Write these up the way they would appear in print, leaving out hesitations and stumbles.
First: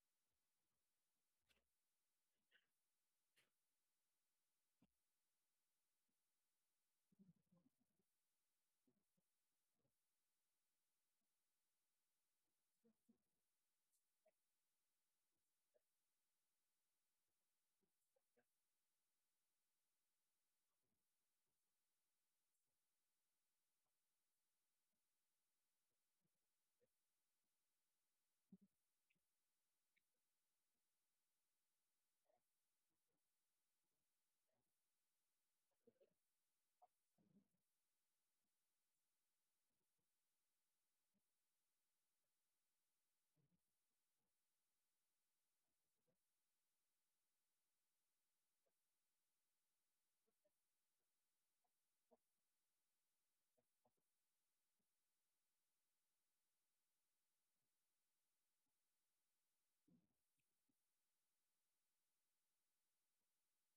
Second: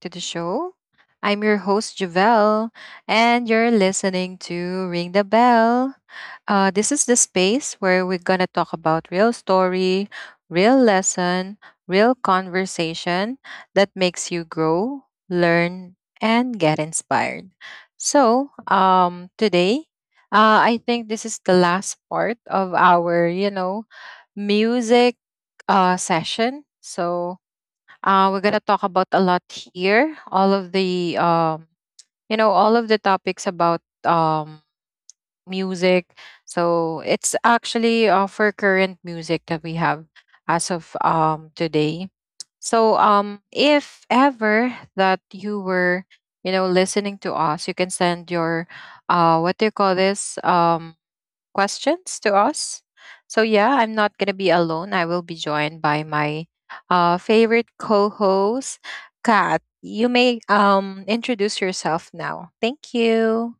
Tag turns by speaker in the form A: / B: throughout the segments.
A: to the show. I'm your host, Javelle, and you're listening to Ring the Bell. This is the space where we're going to talk about real story, real lesson, real conversation that makes you grow, learn, and get inspired. So, today, I think this is the last part of our music session. So, we're gonna talk about a lot here. All of the topics about music. So it's actually for current music that we have as of today. So if ever that you were listening to us, you can send your what do you call this questions to us. So yeah, I'm not gonna be alone. I will be joined by my favorite co-host, Kat. You may introduce yourself now. Thank you.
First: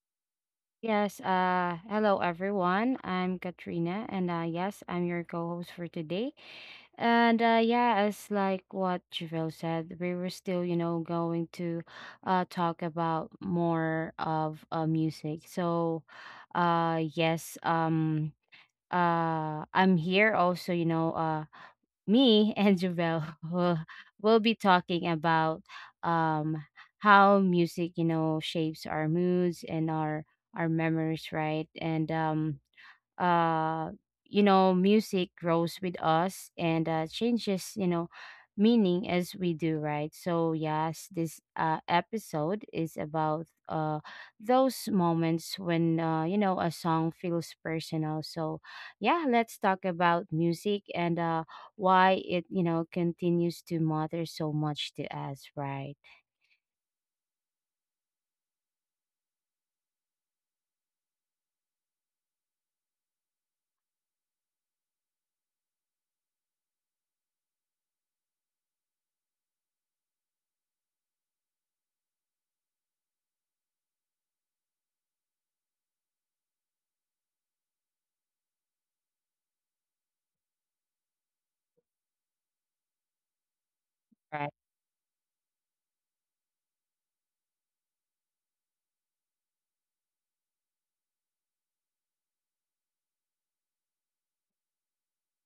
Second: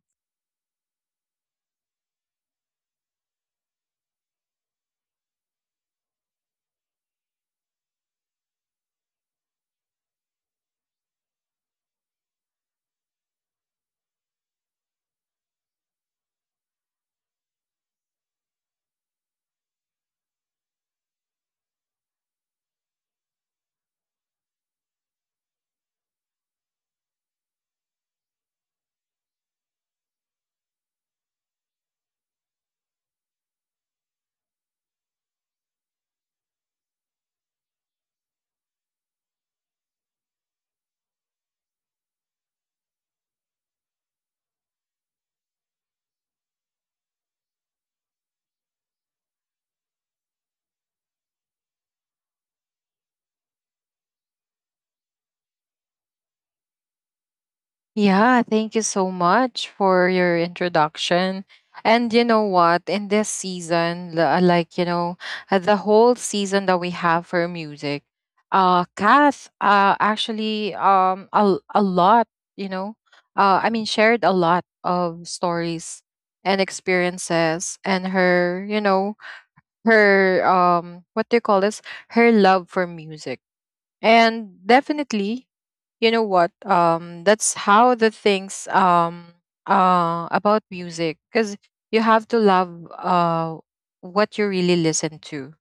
B: Yes, hello everyone. I'm Katrina, and yes, I'm your co-host for today. And yeah, as like what Javelle said, we were still, you know, going to talk about more of music. So, uh, yes, um, I'm here also, you know, me and Javel will, will be talking about um, how music, you know, shapes our moods and our memories, right? And uh you know, music grows with us and changes, you know, meaning as we do, right? So yes, this episode is about those moments when, you know, a song feels personal. So yeah, let's talk about music and why it, you know, continues to matter so much to us, right?
A: Yeah, thank you so much for your introduction. And you know what? In this season, the whole season that we have for music, Kath actually a lot, you know, shared a lot of stories and experiences and her, you know, her, what do you call this? Her love for music.
B: Right.
A: And definitely, you know what that's how the things about music because you have to love uh what you really listen to.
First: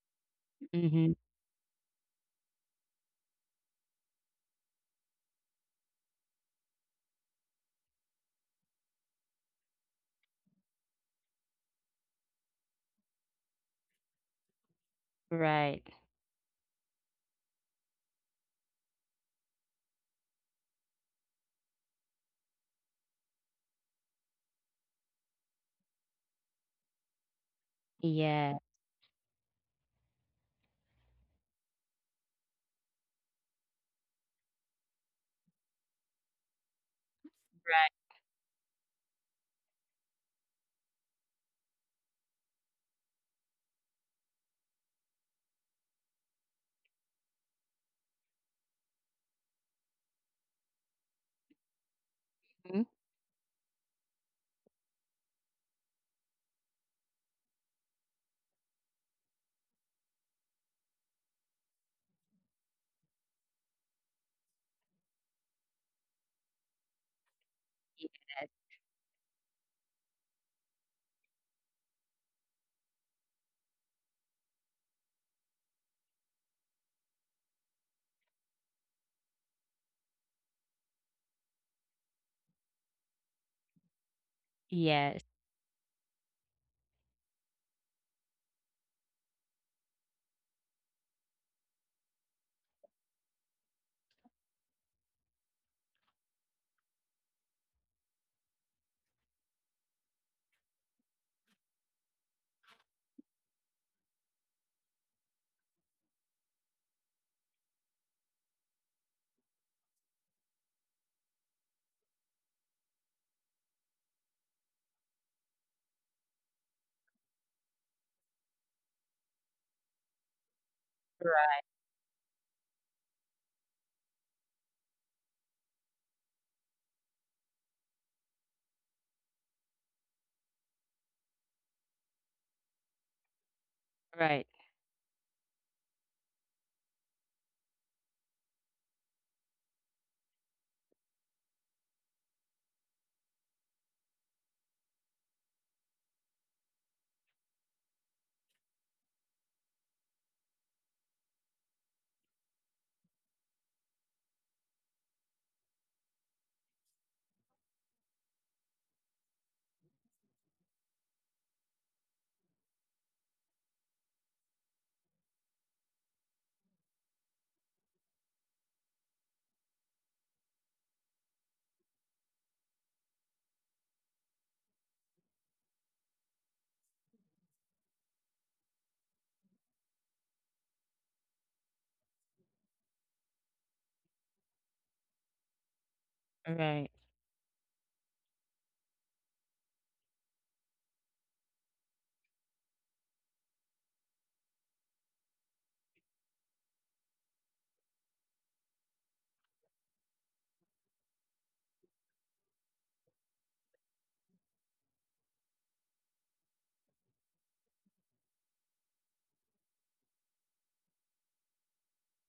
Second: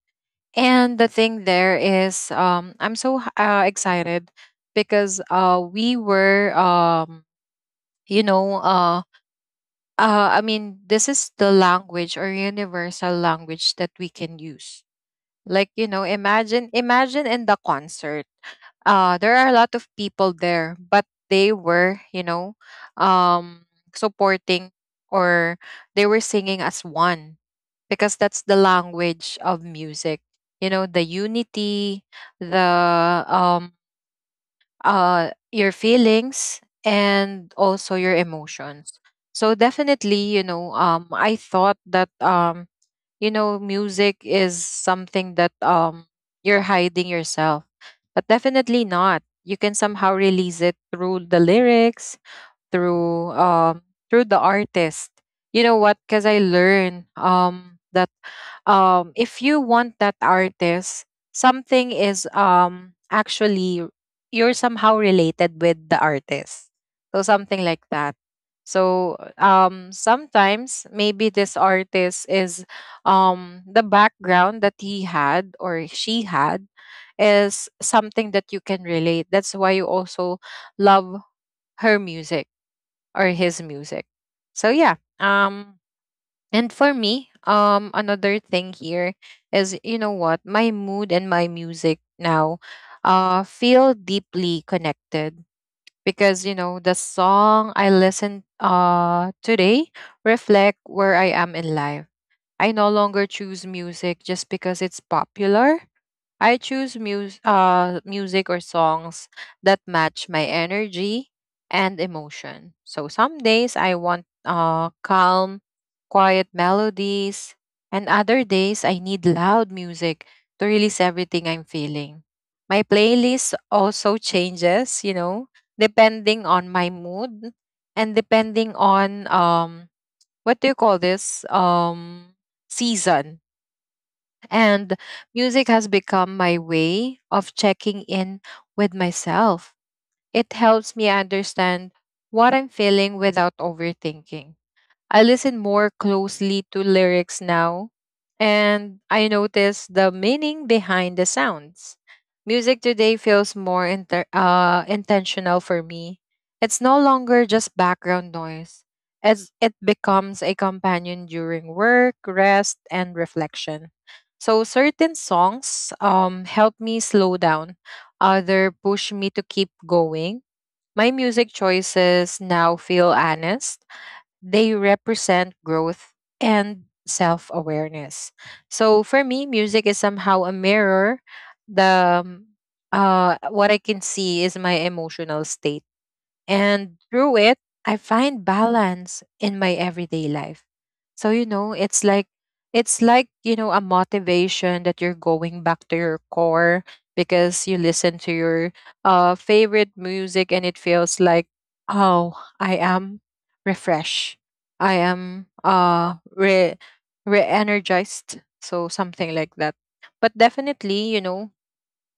A: And the
B: Mm-hmm.
A: thing there is I'm so excited because we were you know I mean, this is the language or universal language that we can use. like,
B: Right.
A: you know, imagine imagine in the concert. There are a lot of people there, but they were, um supporting or they were singing as one because
B: Yeah.
A: that's the language of music. You know, the unity, the um your feelings and also
B: Right.
A: your emotions. So definitely, you know, I thought that music is something that you're hiding yourself, but definitely not. You can somehow release it through the lyrics,
B: Mhm.
A: through the artist. You know what? Because I learned that if you want that artist, something is actually you're somehow related with the artist. So something like that.
B: Yes.
A: So sometimes maybe this artist is the background that he had or she had is something that you can relate. That's why you also love her music or his music. So yeah.
B: Yes.
A: And for me, another thing here is my mood and my music now feel deeply connected because the song I listen today reflect where I am in life. I no longer choose music just because it's popular. I choose music or songs that match my energy and emotion. So some days I want calm, quiet melodies, and other days I need loud music to release everything
B: Right.
A: I'm feeling. My playlist also changes, you know, depending on my mood and depending on what do you call this season,
B: Right.
A: and music has become my way of checking in with myself. It helps me understand what I'm feeling without overthinking. I listen more closely to lyrics now, and I notice the meaning behind the sounds. Music today feels more intentional for me. It's no longer just background noise, as it becomes a companion during work, rest, and reflection. So certain songs help me slow down. Other push me to keep going. My music choices now feel honest, they represent growth and self awareness. So for me, music is somehow a mirror. The What I can see is my emotional state,
B: Right.
A: and through it, I find balance in my everyday life. So, you know, it's like a motivation that you're going back to your core because you listen to your favorite music and it feels like, oh, I am refreshed. I am re energized. So, something like that. But definitely, you know,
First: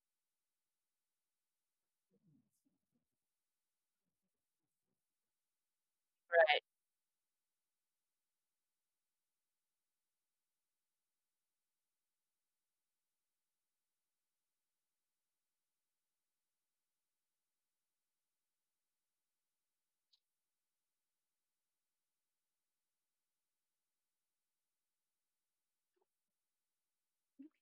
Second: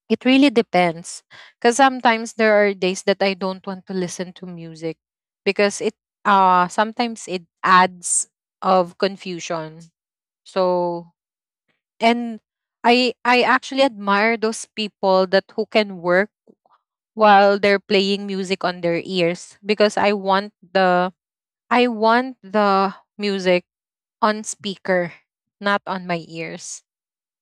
A: it really depends. Because sometimes there are days that I don't want to listen to music because it sometimes it adds of confusion. So and I actually admire those people that who can work while they're playing music on their ears because I want the music on speaker, not on my ears.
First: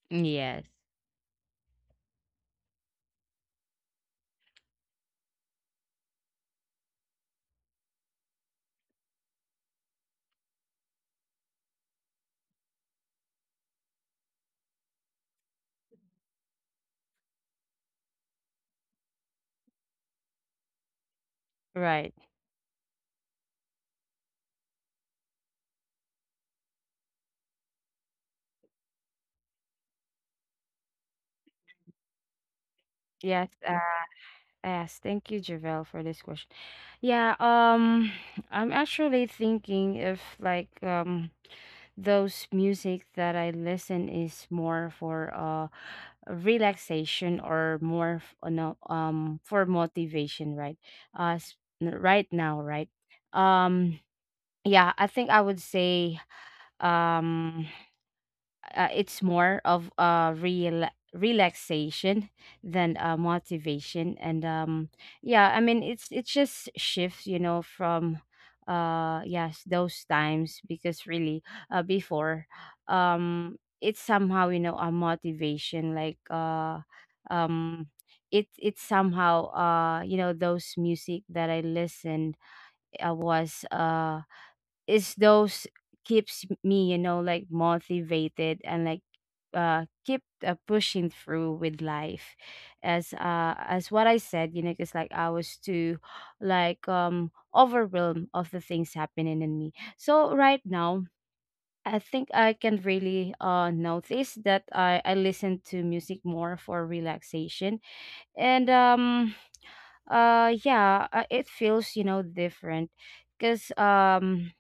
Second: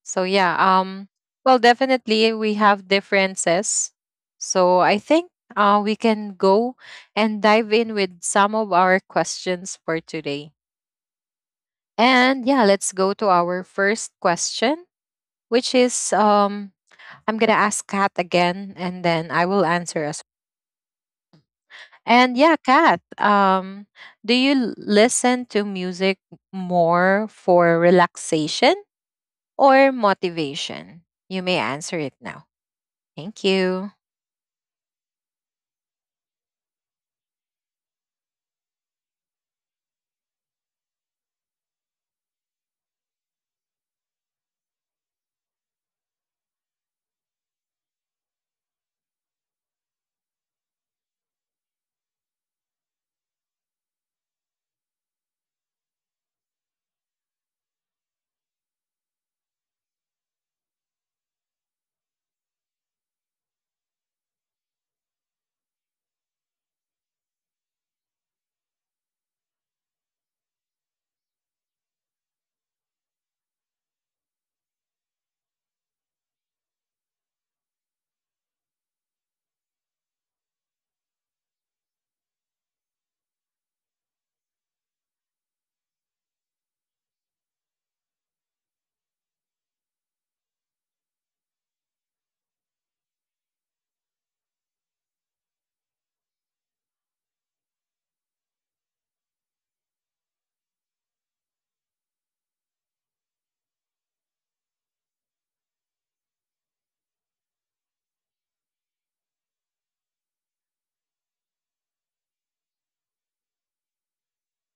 A: So yeah,
B: Yes.
A: well, definitely we have differences. So I think we can go and dive in with some of our questions for today. And yeah, let's go to our first question, which is I'm going to ask Kat again and then I will answer as well.
B: Right.
A: And yeah, Kat, do you listen to music more for relaxation or motivation? You may answer it now. Thank
B: Yes.
A: you.
B: Uh, yes. Thank you, Javel, for this question. Yeah. I'm actually thinking if like those music that I listen is more for relaxation or more f- no, for motivation, right? Uh, s- right now, right? Um, yeah, I think I would say um. It's more of a real relaxation than motivation. And Yeah, I mean, it's just shifts, you know, from yes, those times, because really before, it's somehow, you know, a motivation um it's somehow, you know, those music that I listened, I was is those keeps me, you know, like motivated and like keep pushing through with life, as what I said, you know, because like I was too like overwhelmed of the things happening in me. So right now, I think I can really notice that I listen to music more for relaxation. And Yeah, it feels, you know, different because um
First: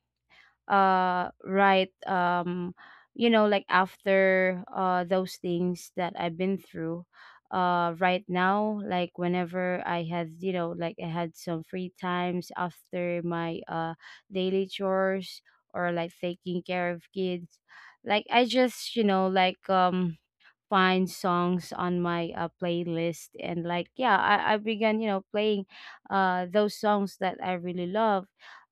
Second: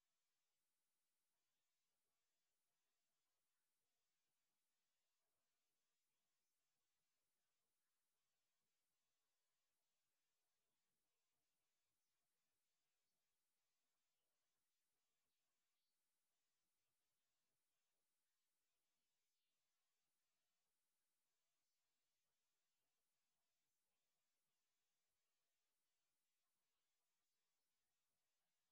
B: uh right, you know, like after those things that I've been through, right now, like whenever I had, you know, like I had some free times after my daily chores or like taking care of kids, like I just, you know, like find songs on my playlist. And like yeah, I began, you know, playing those songs that I really love,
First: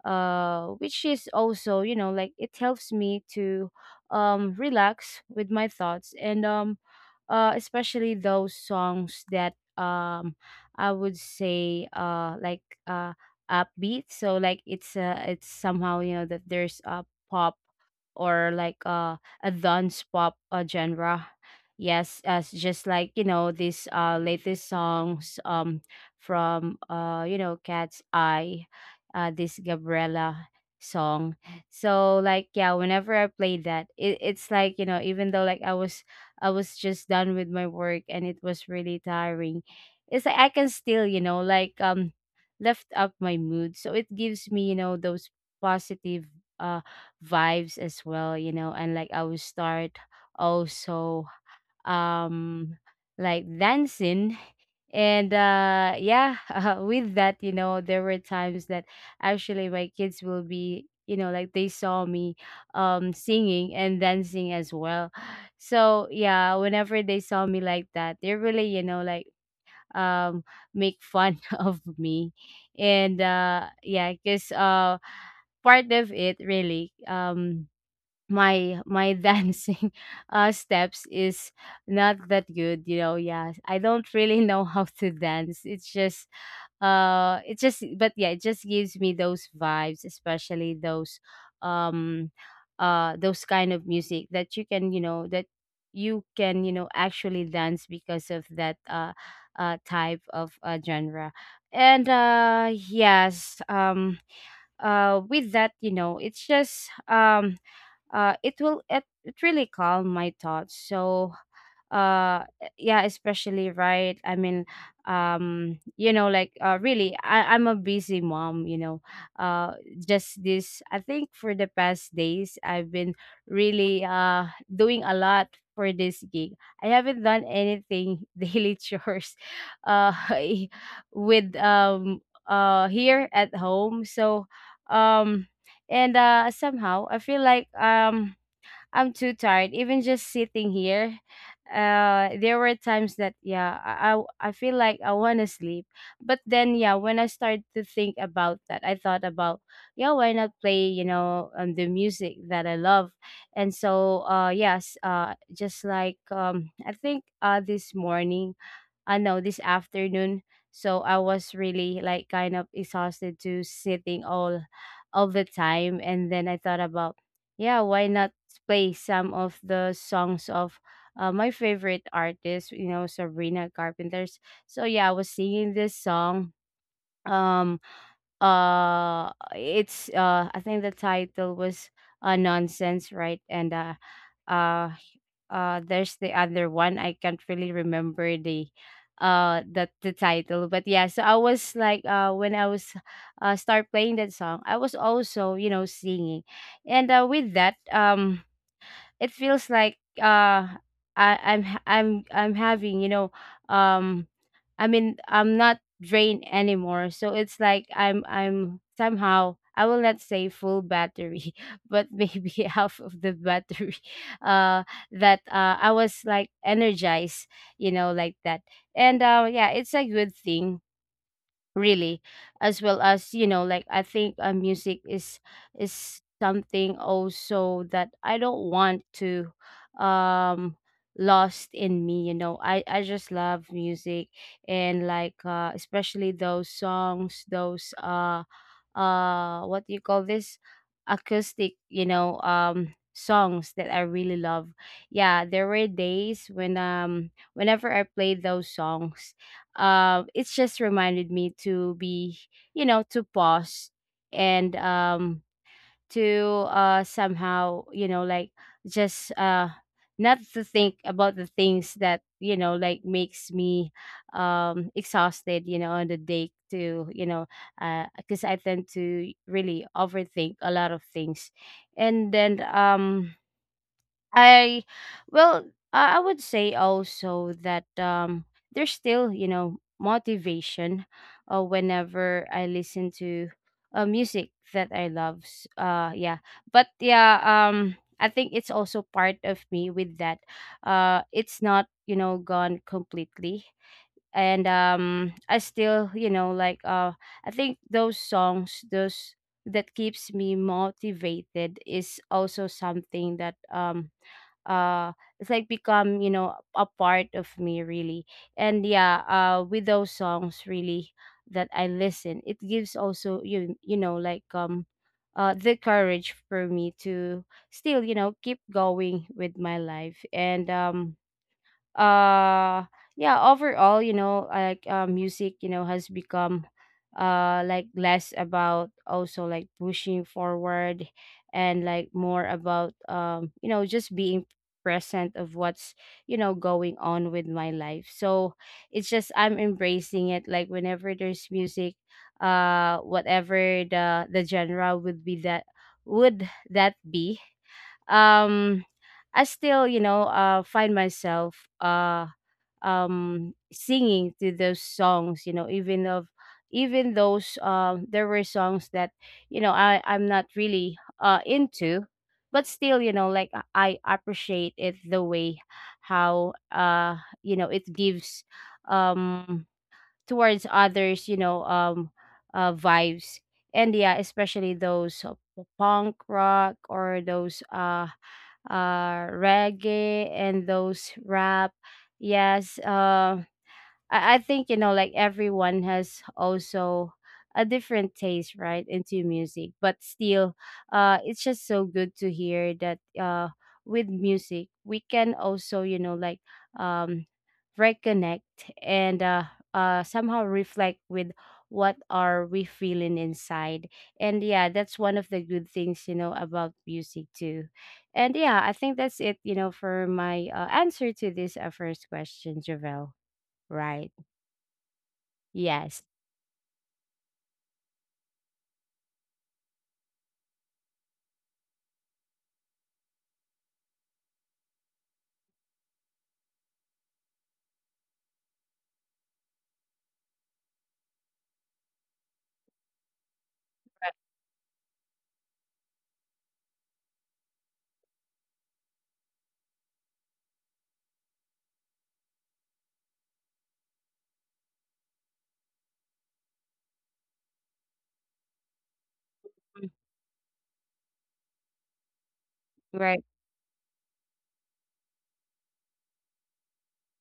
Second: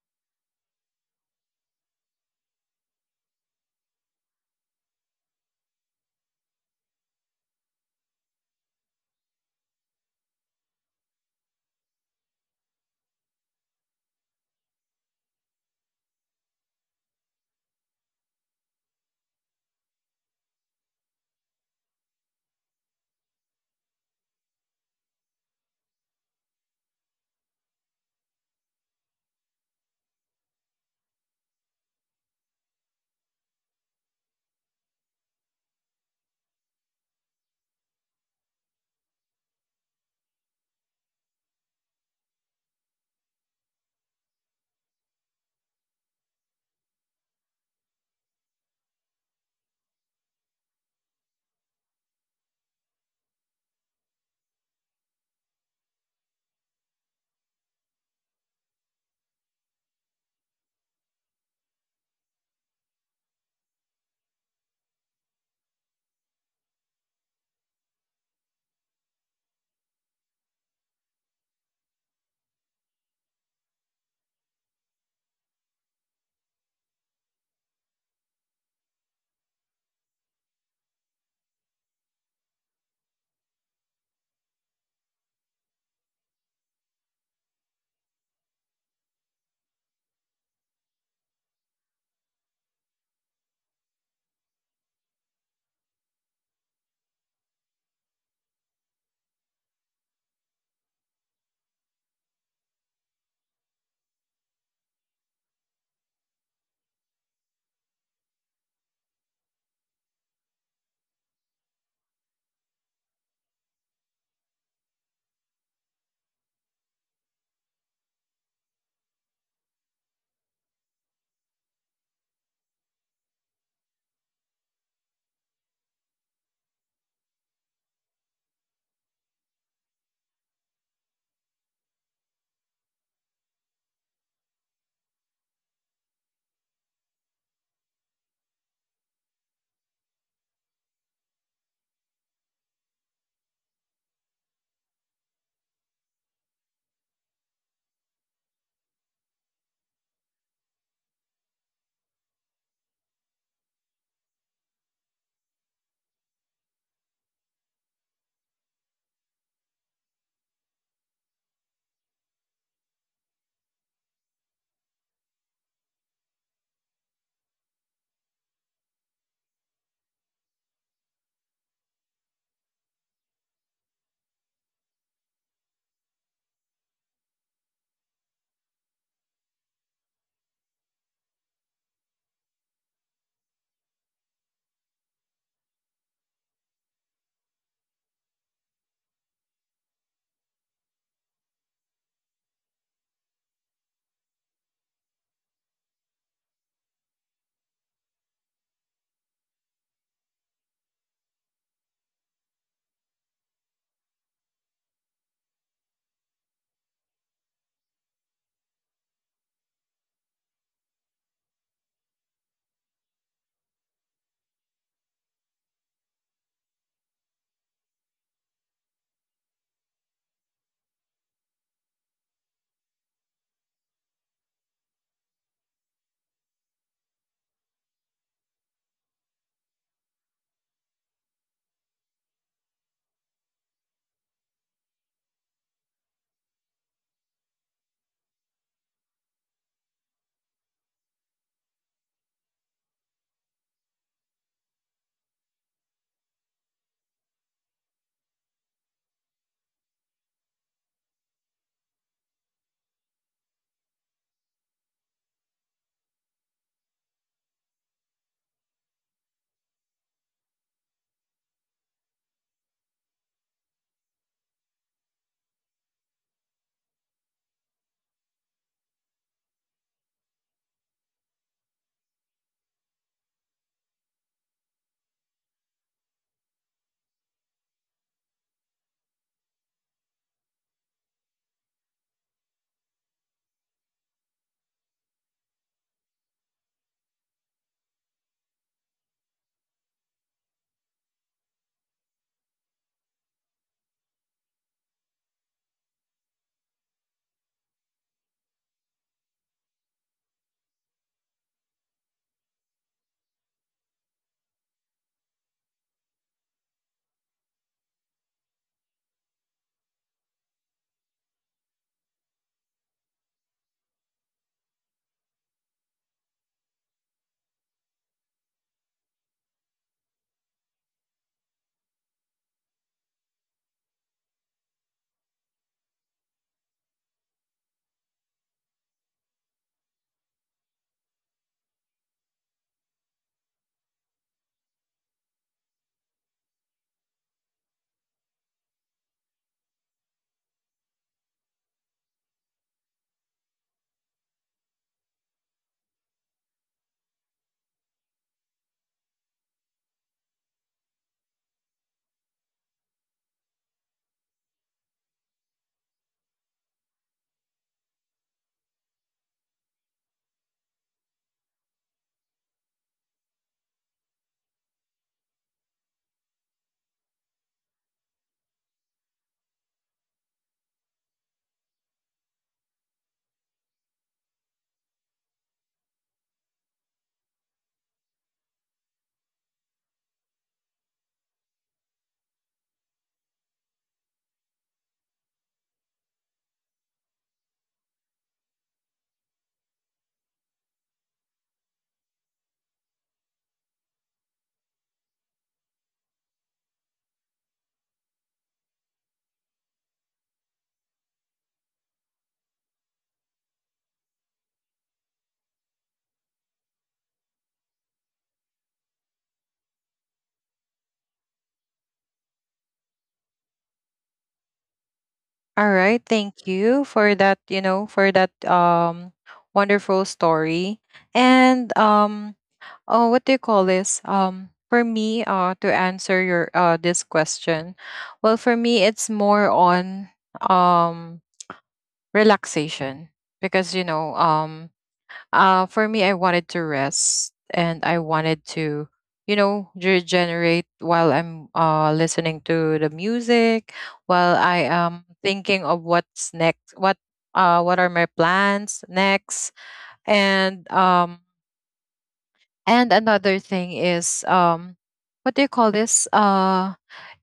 B: which is also, you know, like it helps me to relax with my thoughts. And Especially those songs that I would say like uh upbeat. So like it's, it's somehow, you know, that there's a pop or like a dance pop genre. Yes, as just like, you know, these latest songs from, you know, Cat's Eye, this Gabriella song. So like yeah, whenever I play that, it's like, you know, even though like I was, I was just done with my work and it was really tiring, it's like I can still, you know, like lift up my mood. So it gives me, you know, those positive uh, vibes as well, you know, and like I will start also um like dancing. And Yeah. With that, you know, there were times that actually my kids will be, you know, like they saw me singing and dancing as well. So yeah, whenever they saw me like that, they really, you know, like um make fun of me. And Yeah, because part of it really, my dancing steps is not that good, you know. Yeah, I don't really know how to dance. It's just it just, but yeah, it just gives me those vibes, especially those, um those kind of music that you can, you know, that you can, you know, actually dance because of that type of genre. And Yes, with that, you know, it will, it really calm my thoughts. So, yeah, especially right, I mean, you know, like really, I'm a busy mom, you know. uh just this, I think for the past days, I've been really doing a lot for this gig. I haven't done anything daily chores uh with here at home. So um and somehow I feel like I'm too tired even just sitting here. There were times that yeah, I feel like I want to sleep. But then yeah, when I started to think about that, I thought about, yeah, why not play, you know, the music that I love. And so yes, just like, I think this morning, no, this afternoon. So I was really like kind of exhausted to sitting all the time. And then I thought about, yeah, why not play some of the songs of, my favorite artist, you know, Sabrina Carpenter's. So yeah, I was singing this song. Um it's, I think the title was nonsense, right? And uh there's the other one, I can't really remember the, title. But yeah, so I was like, when I was start playing that song, I was also, you know, singing. And With that, it feels like I'm having, you know, um I mean, I'm not drained anymore. So it's like I'm somehow, I will not say full battery, but maybe half of the battery. Uh that I was like energized, you know, like that. And Yeah, it's a good thing really. As well, as you know, like I think music is something also that I don't want to um lost in me, you know. I just love music. And like especially those songs, those what do you call this, acoustic, you know, songs that I really love. Yeah, there were days when, whenever I played those songs, it's just reminded me to be, you know, to pause. And To somehow, you know, like just not to think about the things that, you know, like makes me exhausted, you know, on the day to, you know, because I tend to really overthink a lot of things. And then I Well, I would say also that there's still, you know, motivation whenever I listen to music that I love. Yeah. But yeah, I think it's also part of me with that. It's not, you know, gone completely. And I still, you know, like I think those songs, those that keeps me motivated is also something that uh it's like become, you know, a part of me, really. And yeah, with those songs really that I listen, it gives also, you know, like the courage for me to still, you know, keep going with my life. And uh yeah, overall, you know, like music, you know, has become like less about also like pushing forward, and like more about, you know, just being present of what's, you know, going on with my life. So it's just, I'm embracing it. Like whenever there's music, whatever the genre would that be, um I still, you know, find myself singing to those songs, you know, even those, there were songs that, you know, I'm not really into, but still, you know, like I appreciate it the way how you know, it gives um towards others, you know, vibes. And yeah, especially those, punk rock or those reggae and those rap. Yes, I think you know, like everyone has also a different taste, right, into music. But still, it's just so good to hear that with music we can also, you know, like um reconnect. And Somehow reflect with what are we feeling inside. And yeah, that's one of the good things, you know, about music too. And yeah, I think that's it, you know, for my, answer to this first question, Javel. Right.
A: All right,
B: Yes.
A: thank you for that, you know, for that wonderful story. And um oh, what do you call this? For me to answer your this question. Well, for me it's more on um relaxation because you
B: Right.
A: know, for me, I wanted to rest and I wanted to, you know, regenerate while I'm listening to the music, while I am thinking of what's next, what are my plans next,
B: Mm.
A: and um, and
B: Right.
A: another thing is what do you call this?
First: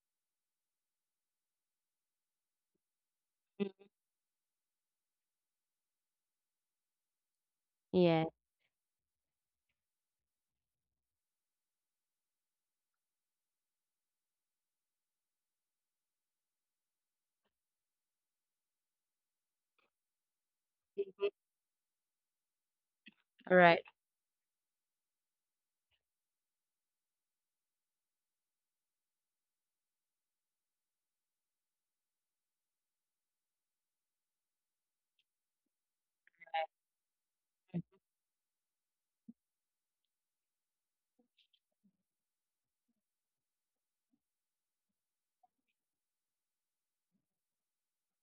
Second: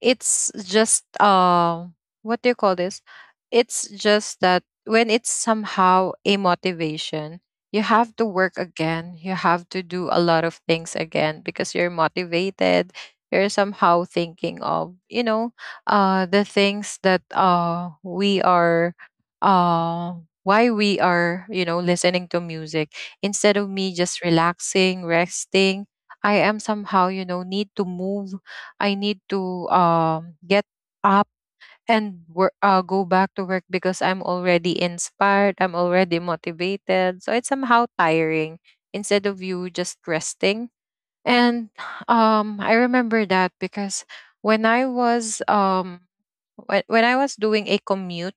A: It's just what do you call this?
B: Mm.
A: It's just that when it's somehow a motivation, you have to
B: Yeah.
A: work again. You have to do a lot of things again because you're motivated. You're somehow thinking of, you know, the things that we are uh why we
B: Mhm.
A: are, you know, listening to music. Instead of
B: Right,
A: me just relaxing, resting, I am somehow, you know, need to move. I need to get up and work, go back to work because I'm already inspired. I'm already motivated. So it's somehow tiring instead of you just resting. And I remember that, because when I was um, when I was doing a commute,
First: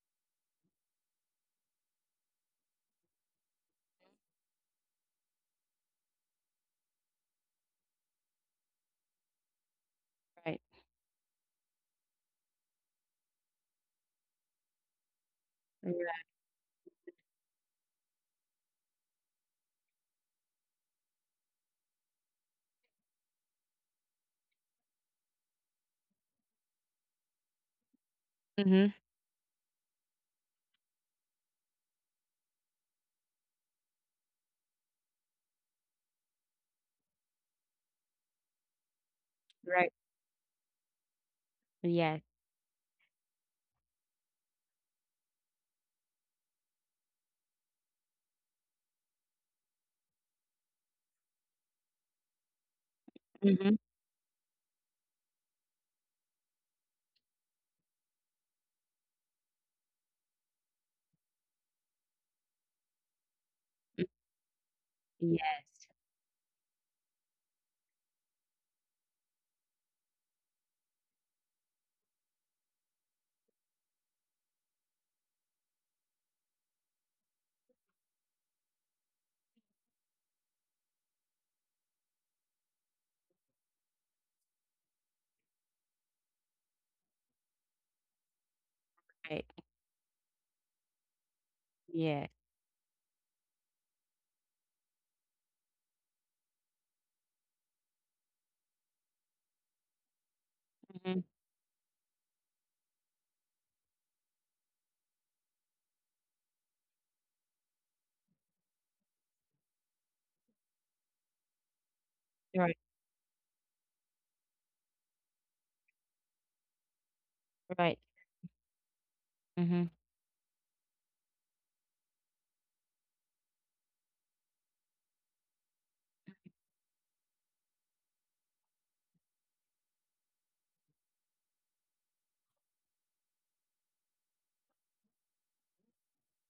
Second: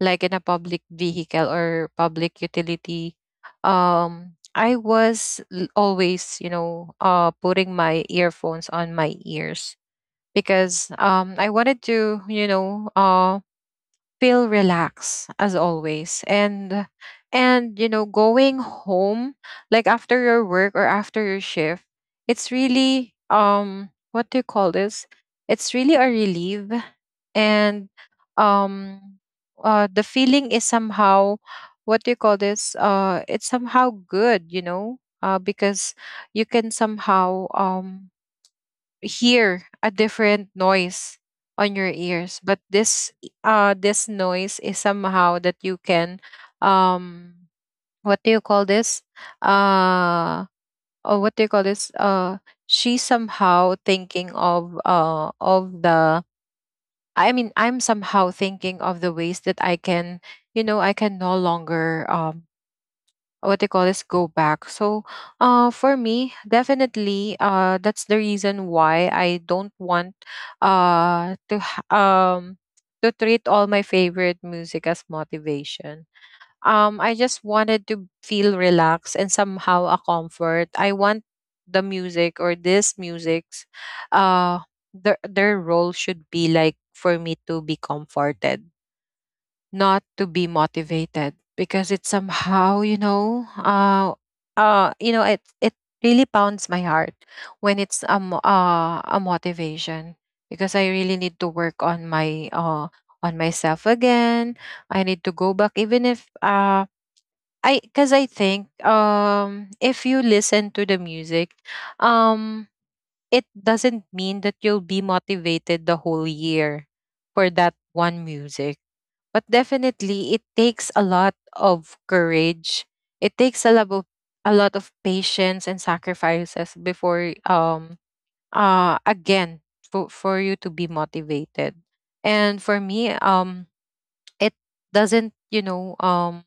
A: like in a public vehicle or public utility, I was always, you know, putting my earphones on my ears
B: right.
A: because I wanted to, you know, feel relaxed as
B: Right.
A: always. And you know going home like after your work or after your shift, it's really what do you call this it's really a relief. and
B: Mhm.
A: um uh the feeling is somehow, what do you call this it's somehow good, you know, because you can somehow hear
B: Right.
A: a different noise on your
B: Yes.
A: ears. But this noise is somehow that you can um what do you call this uh or what do you call this uh she's
B: Mhm.
A: somehow thinking of the I mean I'm somehow thinking of the ways that I can, you know, I can no longer what they call
B: Mm.
A: is go back. So,
B: Yes.
A: for me, definitely, that's the reason why I don't want, uh, to ha- um, to treat all my favorite music as motivation. I just wanted to feel relaxed and somehow a comfort. I want the music, or this music's, uh, their role should be like for me to be comforted,
B: Right.
A: not to be motivated, because it
B: Yeah.
A: somehow it really pounds my heart when it's a motivation because I
B: Mhm.
A: really need to work on my on myself again. I need to go back. Even if I cuz I think if you listen to the music,
B: Right.
A: um doesn't mean that you'll be motivated the whole year for that
B: Right.
A: one music. But
B: Mm-hmm.
A: definitely, it takes a lot of courage. It takes a lot of patience and sacrifices before again for you to be motivated. And for me, it doesn't, you know,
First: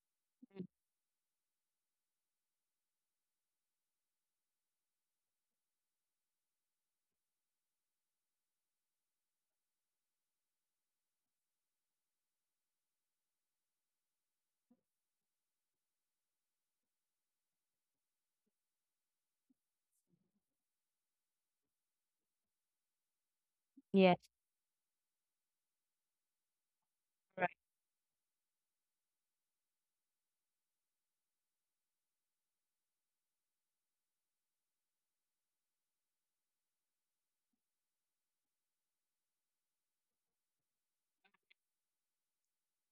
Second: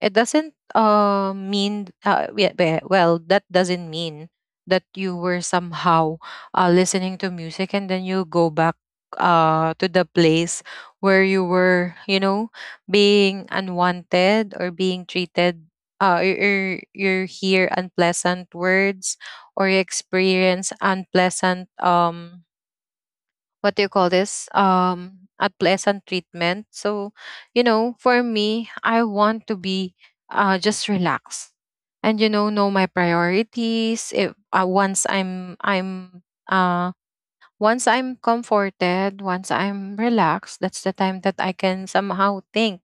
A: it doesn't mean that doesn't mean that you were somehow listening to music and then you go back to the place where you were, you know, being unwanted or being treated, or you hear unpleasant words, or you experience unpleasant what do you call
B: Yes.
A: this a pleasant treatment. So,
B: Right.
A: you know, for me I want to be just relaxed and you know my priorities. If once I'm uh Once I'm comforted, once I'm relaxed, that's the time that I can somehow think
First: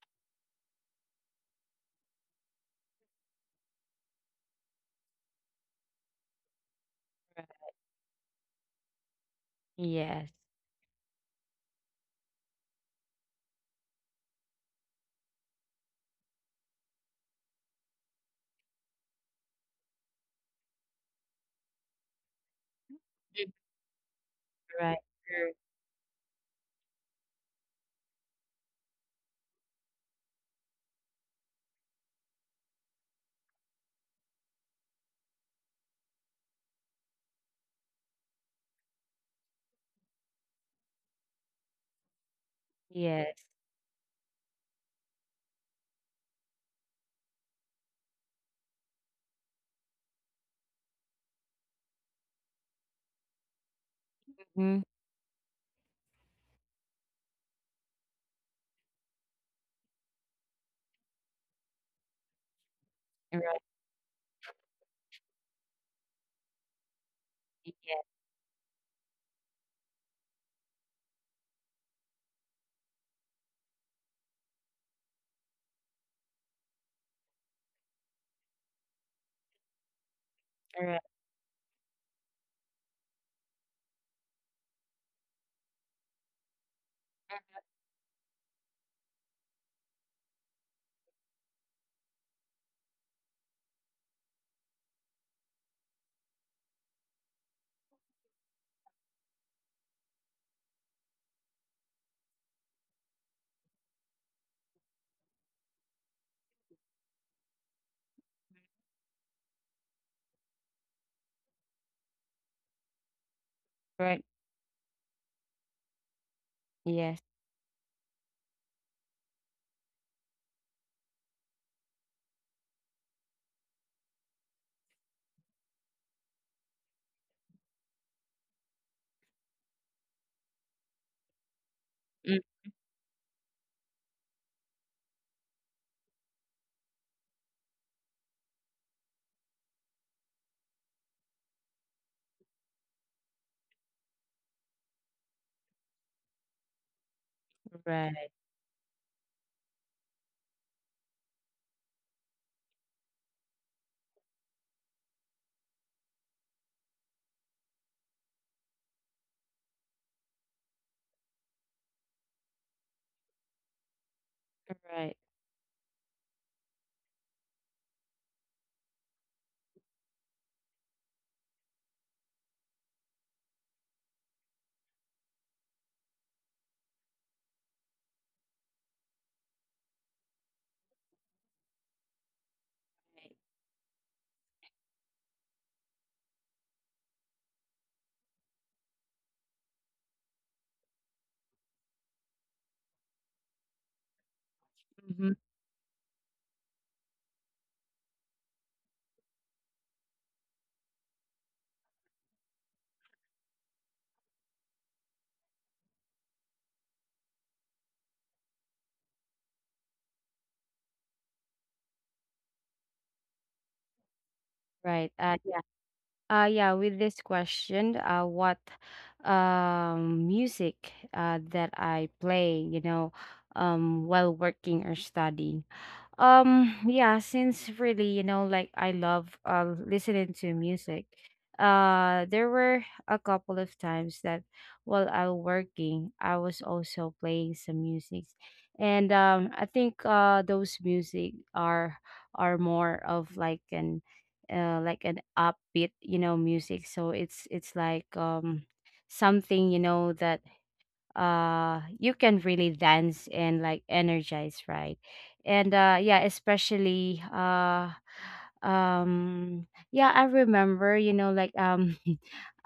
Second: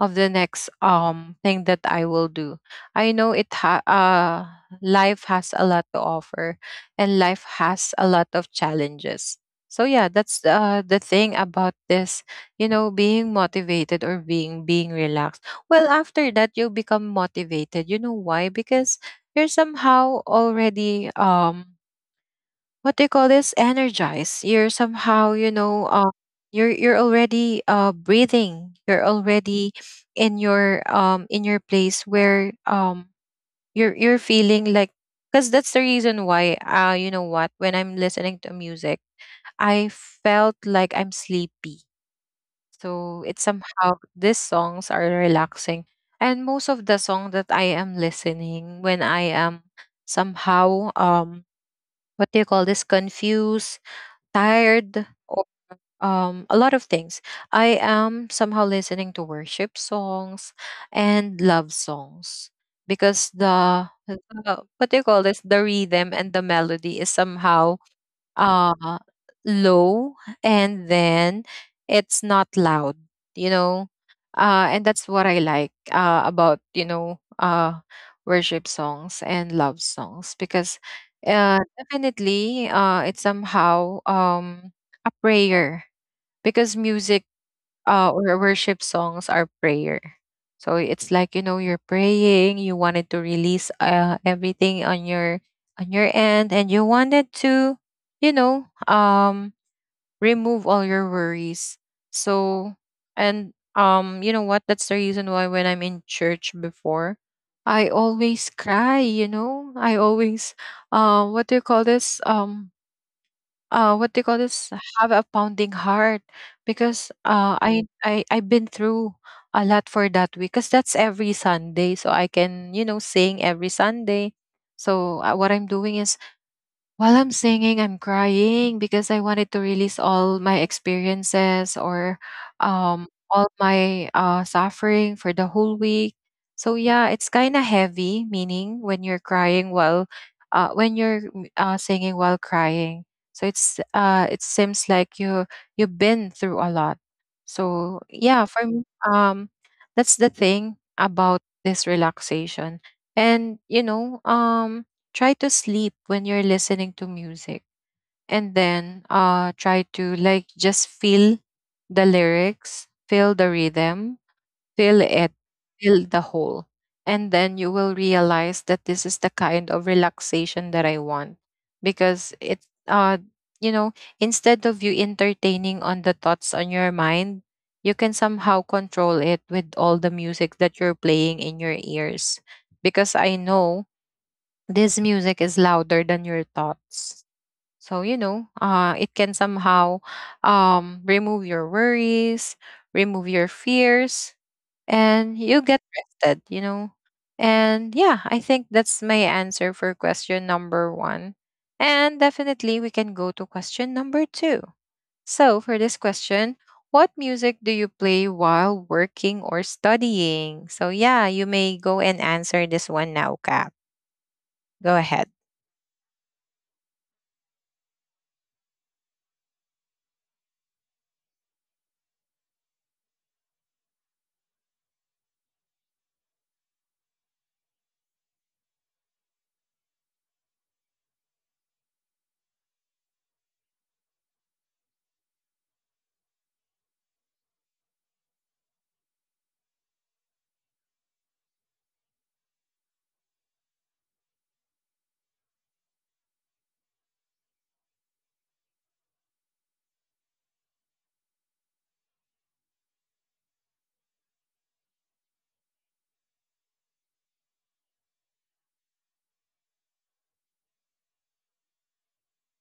A: of the next thing that I will do. I know life has a lot to offer, and life has a lot of challenges. So yeah,
B: Yes.
A: that's the thing about this, you know, being motivated or being relaxed. Well, after that you'll become motivated. You know why? Because you're somehow already what do you call this energized, you're somehow you're already breathing, you're already in your place where you're feeling like. Because that's the reason why you know what, when I'm listening to music, I felt like I'm sleepy. So it's somehow these songs are relaxing, and most of the song that I am listening when I am somehow what do you call this confused,
B: Mm.
A: tired, or a lot of things. I am somehow listening to worship songs and love songs because
B: Right. Right.
A: the what do you call this the rhythm and the melody is
B: Yes. Mhm.
A: somehow
B: Right.
A: uh low, and then it's not loud, you know. And that's what I like, about worship songs and love songs, because
B: Right.
A: definitely, it's somehow a prayer, because music, or worship songs, are prayer. So it's like, you know, you're praying, you wanted to release everything on your end, and you wanted to, you know, um, remove all your worries. So, and you know what? That's the reason why when I'm in church before, I always cry. You know, I always what do you call this? What
B: Right.
A: they call this have a pounding heart, because
B: Yes.
A: I've been through a lot for that week, because that's every Sunday, so I can, you know, sing every Sunday. So what I'm doing is, while I'm singing, I'm crying, because I wanted to release all my experiences or
B: Mm.
A: all my suffering for the whole week. So yeah, it's kind of heavy, meaning when you're crying while when you're singing while crying. So it's it seems like you you've been through a lot. So
B: Right.
A: yeah, um that's the thing about this relaxation. And try to sleep when you're listening to music, and then try to like just feel the lyrics, feel the rhythm, fill
B: Right.
A: it, fill the hole. And then you will realize that this is the kind of relaxation that I want. Because uh, you know, instead of you entertaining on the thoughts on your mind, you can somehow control it with all the music that you're playing in your ears. Because
B: Right.
A: I know this music is louder than your thoughts. So, it can somehow remove your worries, remove your fears, and
B: Mhm.
A: you get rid, you know. And yeah, I think that's my answer for question number one and definitely we can go to question number two. So for this question, what music do you play while working or studying? So yeah, you may go and answer this one now, Cap. Go
B: Right.
A: ahead.
B: Yeah. Yeah, with this question, what music that I play, you know, while working or studying. Yeah, since really, you know, like I love listening to music. There were a couple of times that while I was working, I was also playing some music. And I think those music are more of like an upbeat, you know, music. So it's like something, you know, that you can really dance and like energize, right? And yeah, especially um yeah, I remember, you know, like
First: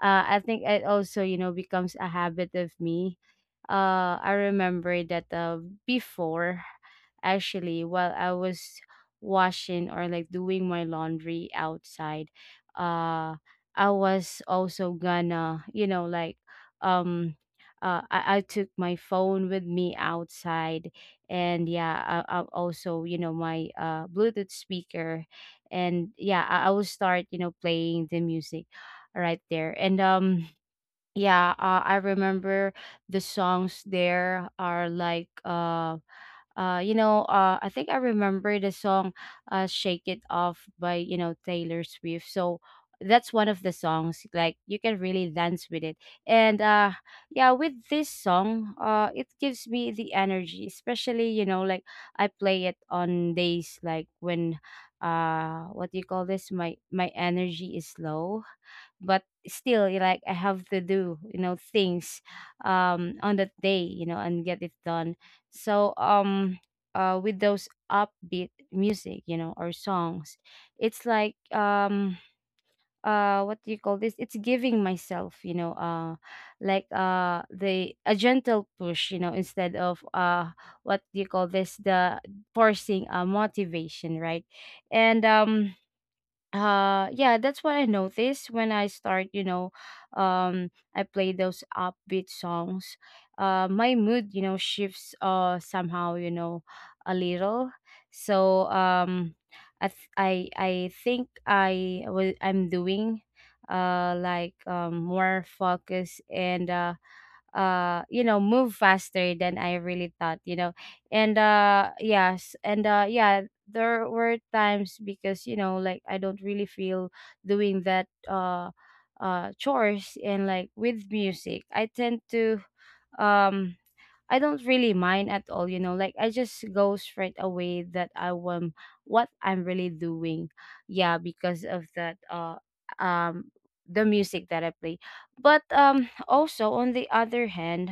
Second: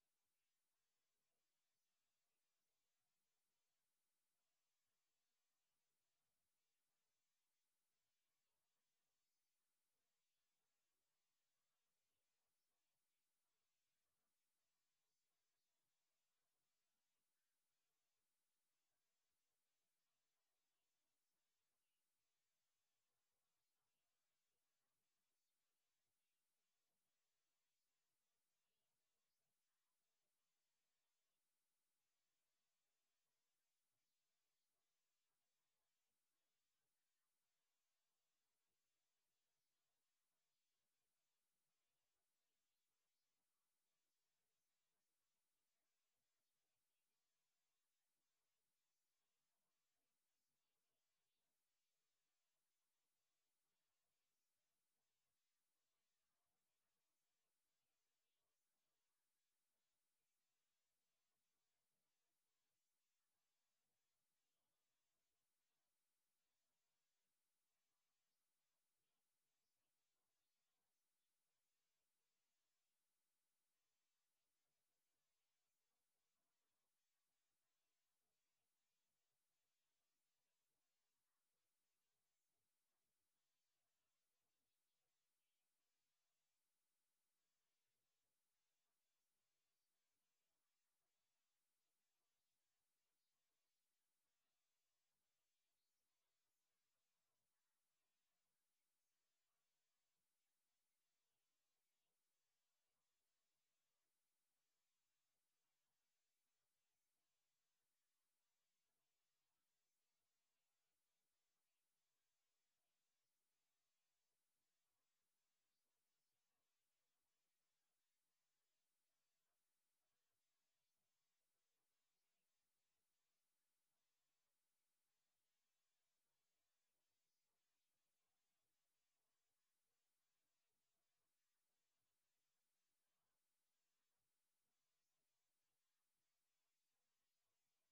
B: I think it also, you know, becomes a habit of me. I remember that before, actually while I was washing or like doing my laundry outside. uh I was also gonna, you know, like um I took my phone with me outside, and yeah, I also, you know, my bluetooth speaker, and yeah, I will start, you know, playing the music right there. And yeah I remember the songs there are like you know, I think I remember the song. Shake It Off by, you know, Taylor Swift. So that's one of the songs like you can really dance with it. And yeah, with this song, it gives me the energy, especially, you know, like I play it on days like when, what do you call this, my energy is low, but still you like I have to do, you know, things on that day, you know, and get it done. So with those upbeat music, you know, or songs, it's like, what do you call this, it's giving myself, you know, like the a gentle push, you know, instead of what do you call this, the forcing a motivation, right? And yeah, that's what I noticed when I start, you know, um I play those upbeat songs, my mood, you know, shifts somehow, you know, a little. So I think I'm doing like more focus, and you know, move faster than I really thought, you know. And yes, and yeah, there were times because, you know, like I don't really feel doing that chores, and like with music, I tend to, um I don't really mind at all, you know, like I just go straight away that I want what I'm really doing. Yeah, because of that, um the music that I play. But also on the other hand,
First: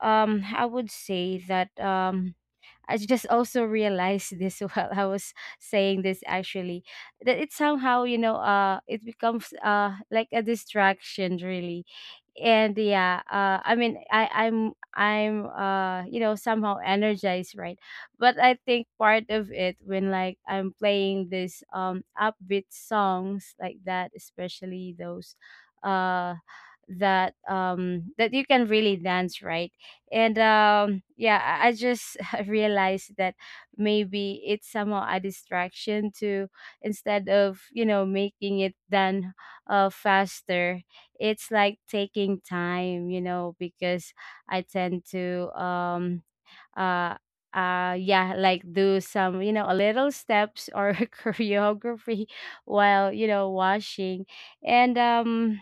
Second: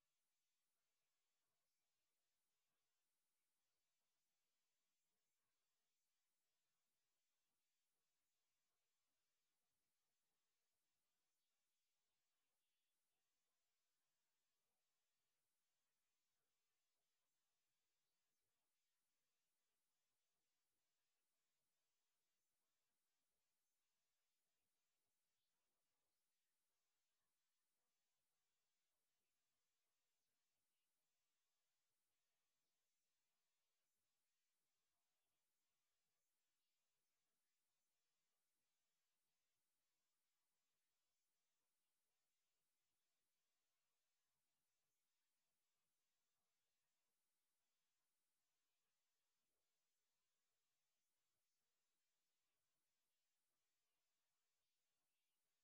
B: I would say that, I just also realized this while I was saying this, actually, that it somehow, you know, it becomes like a distraction, really. And yeah, I mean, I'm you know, somehow energized, right? But I think part of it when like I'm playing this upbeat songs like that, especially those uh that that you can really dance, right? And yeah, I just realized that maybe it's somehow a distraction to, instead of, you know, making it done faster, it's like taking time, you know, because I tend to uh yeah, like do some, you know, a little steps or choreography while, you know, washing. And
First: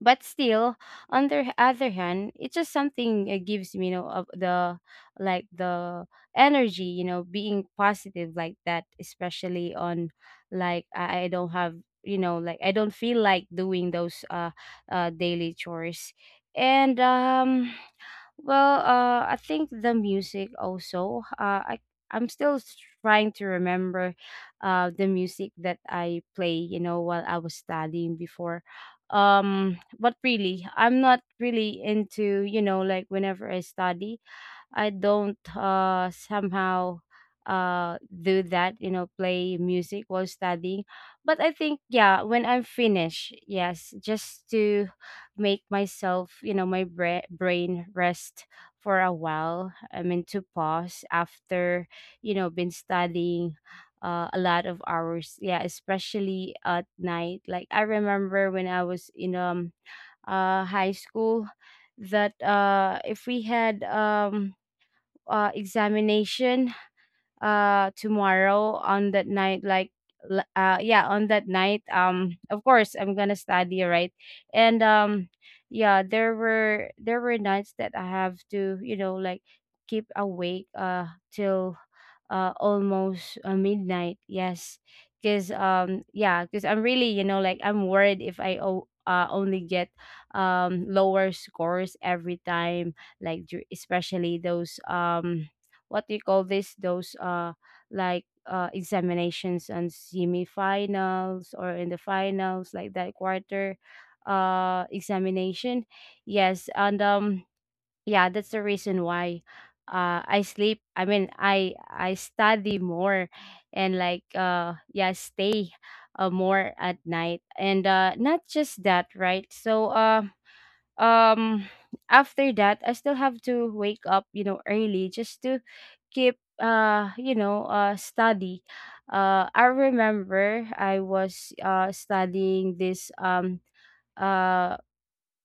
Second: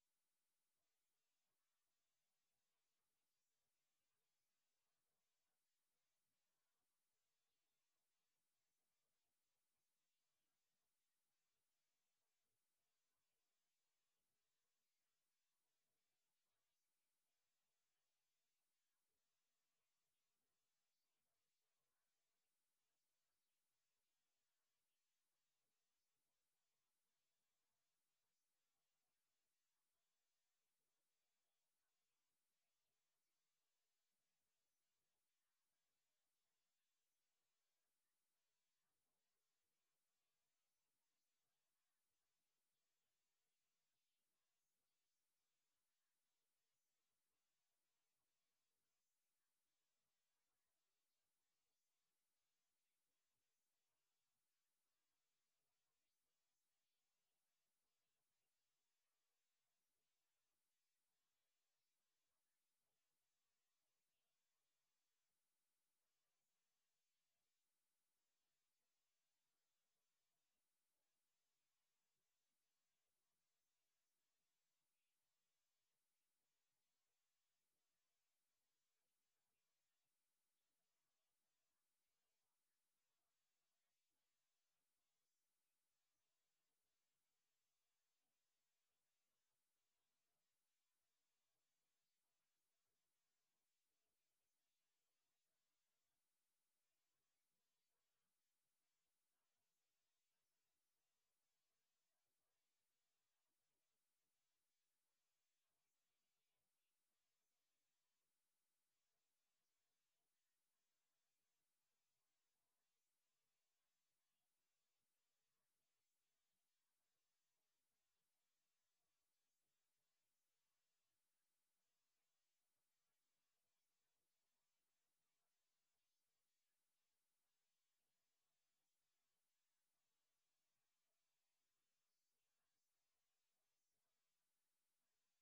B: but still, on the other hand, it's just something, it gives me, you know, of the like the energy, you know, being positive like that, especially on like I don't have, you know, like I don't feel like doing those daily chores. And well, I think the music also, I'm still trying to remember the music that I play, you know, while I was studying before. But really, I'm not really into, you know, like whenever I study, I don't somehow do that, you know, play music while studying. But I think, yeah, when I'm finished, yes, just to make myself, you know, my brain rest for a while. I mean, to pause after, you know, been studying a lot of hours. Yeah, especially at night. Like I remember when I was in high school, that if we had examination tomorrow, on that night like, yeah, on that night, of course I'm gonna study, right? And yeah, there were nights that I have to, you know, like keep awake till almost midnight. Yes, because yeah, because I'm really, you know, like I'm worried if I only get lower scores every time, like especially those what do you call this? Those like examinations and semifinals or in the finals like that quarter examination. Yes, and yeah, that's the reason why I sleep I mean I study more, and like yeah, stay more at night. And not just that, right? So um after that, I still have to wake up, you know, early, just to keep you know, study. I remember I was studying this uh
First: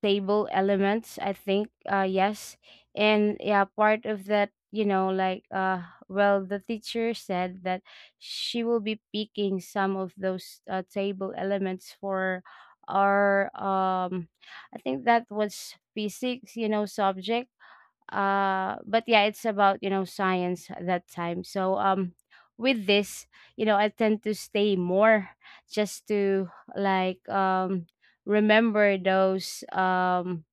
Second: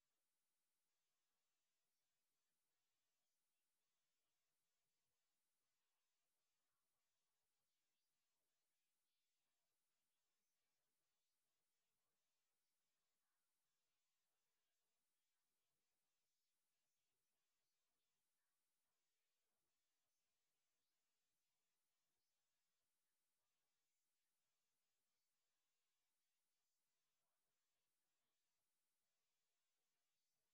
B: stable elements, I think, yes. And yeah, part of that, you know, like, well, the teacher said that she will be picking some of those table elements for our I think that was physics, you know, subject. But yeah, it's about, you know, science at that time. So with this, you know, I tend to stay more, just to like remember those um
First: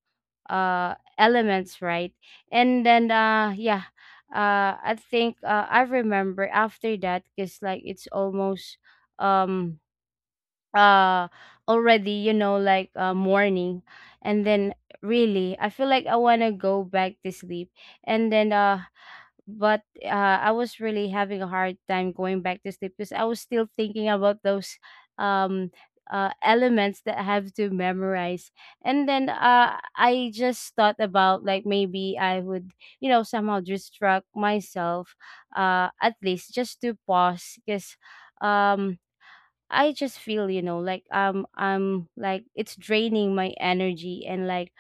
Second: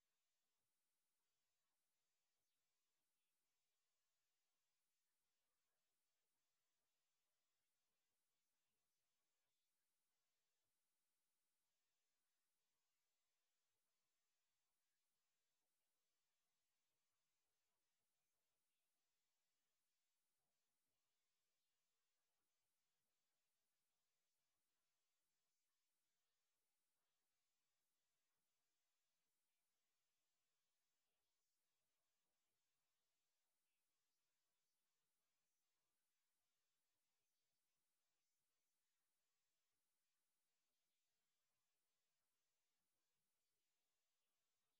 B: uh elements, right? And then yeah, I think, I remember after that, because like it's almost um uh already, you know, like morning. And then really, I feel like I want to go back to sleep. And then but I was really having a hard time going back to sleep because I was still thinking about those um elements that I have to memorize. And then I just thought about like maybe I would, you know, somehow distract myself at least, just to pause, because um. I just feel, you know, like I'm like it's draining my energy, and like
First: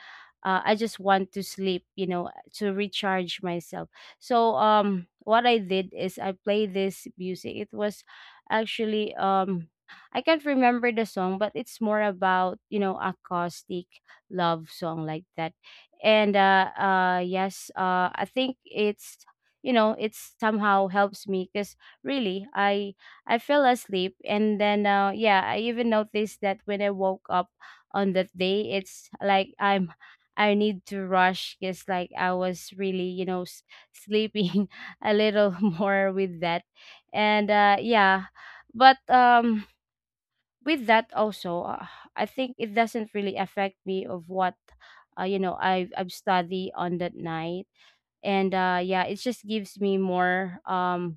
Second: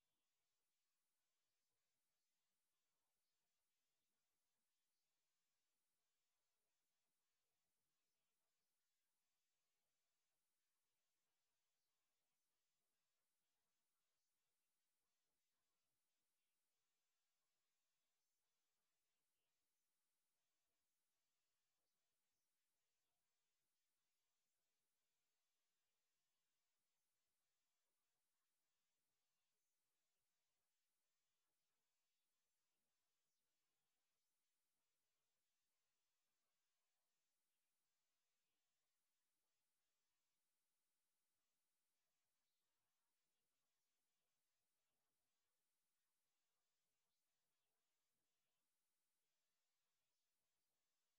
B: I just want to sleep, you know, to recharge myself. So what I did is I played this music. It was actually I can't remember the song, but it's more about, you know, acoustic love song like that. And yes, I think it's, you know, it somehow helps me because really I fell asleep. And then yeah, I even noticed that when I woke up on that day, it's like I'm I need to rush because like I was really, you know, sleeping a little more with that. And yeah, but with that also, I think it doesn't really affect me of what you know, I've studied on that night. And yeah, it just gives me more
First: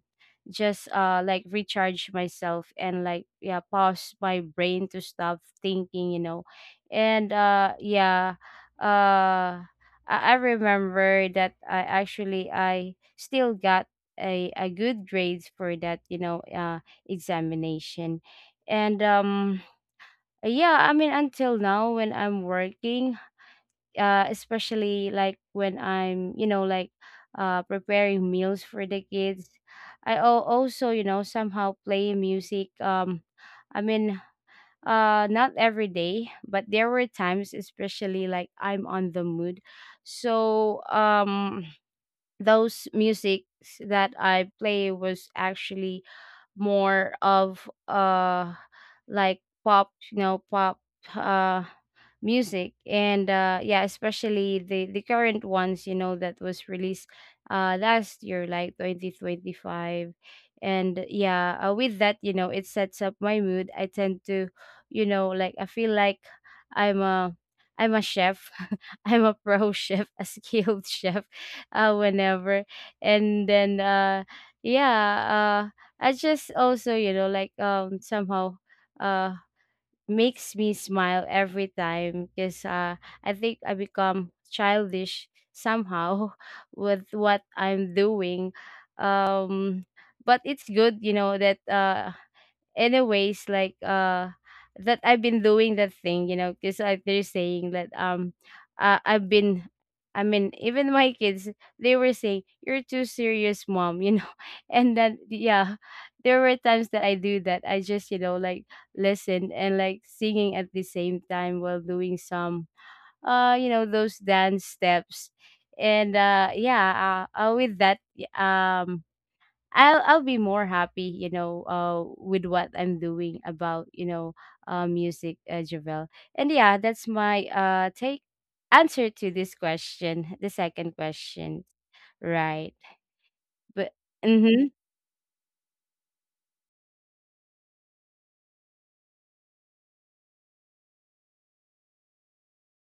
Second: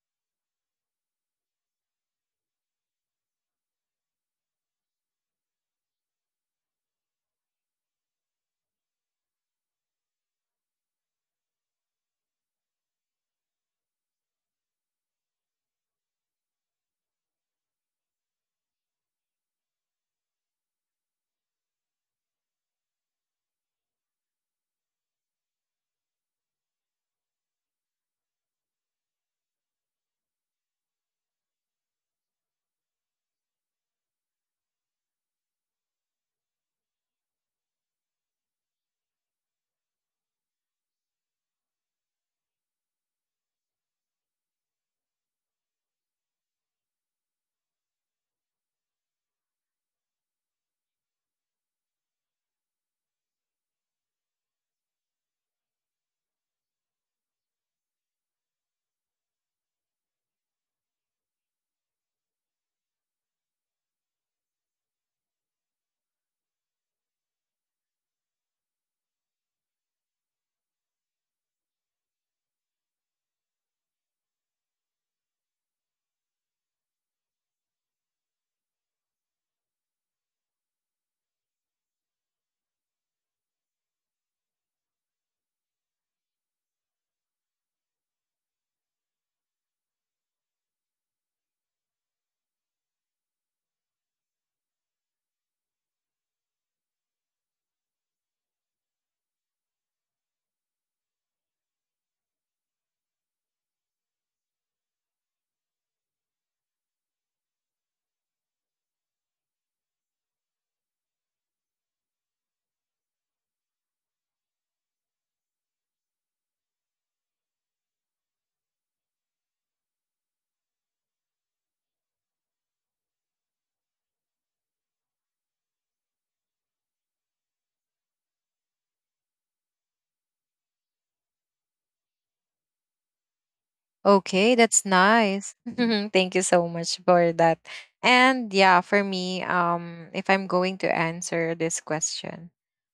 B: just like recharge myself, and like, yeah, pause my brain to stop thinking, you know. And yeah, uh I remember that I actually I still got a good grades for that, you know, examination. And yeah, I mean, until now when I'm working, especially like when I'm, you know, like preparing meals for the kids. I also, you know, somehow play music. I mean, not every day, but there were times, especially like I'm on the mood. So, those musics that I play was actually more of like pop, you know, pop uh music. And yeah, especially the current ones, you know, that was released last year, like 2025. And yeah, with that, you know, it sets up my mood, I tend to, you know, like I feel like i'm a I'm a chef, I'm a pro chef, a skilled chef, whenever. And then yeah, I just also, you know, like somehow uh makes me smile every time, because I think I become childish somehow with what I'm doing. Um but it's good, you know, that anyways, like that I've been doing that thing, you know, because like they're saying that I've been, I mean, even my kids, they were saying, "You're too serious, mom," you know. And then, yeah, there were times that I do that, I just, you know, like listen and like singing at the same time while doing some you know, those dance steps. And yeah, with that, um I'll be more happy, you know, with what I'm doing about, you know, music, Javel. And yeah, that's my take, answer to this question, the second question, right? But
A: Okay,
B: mm-hmm.
A: that's nice. Thank you so much for that. And yeah, for me, if I'm going to answer this question,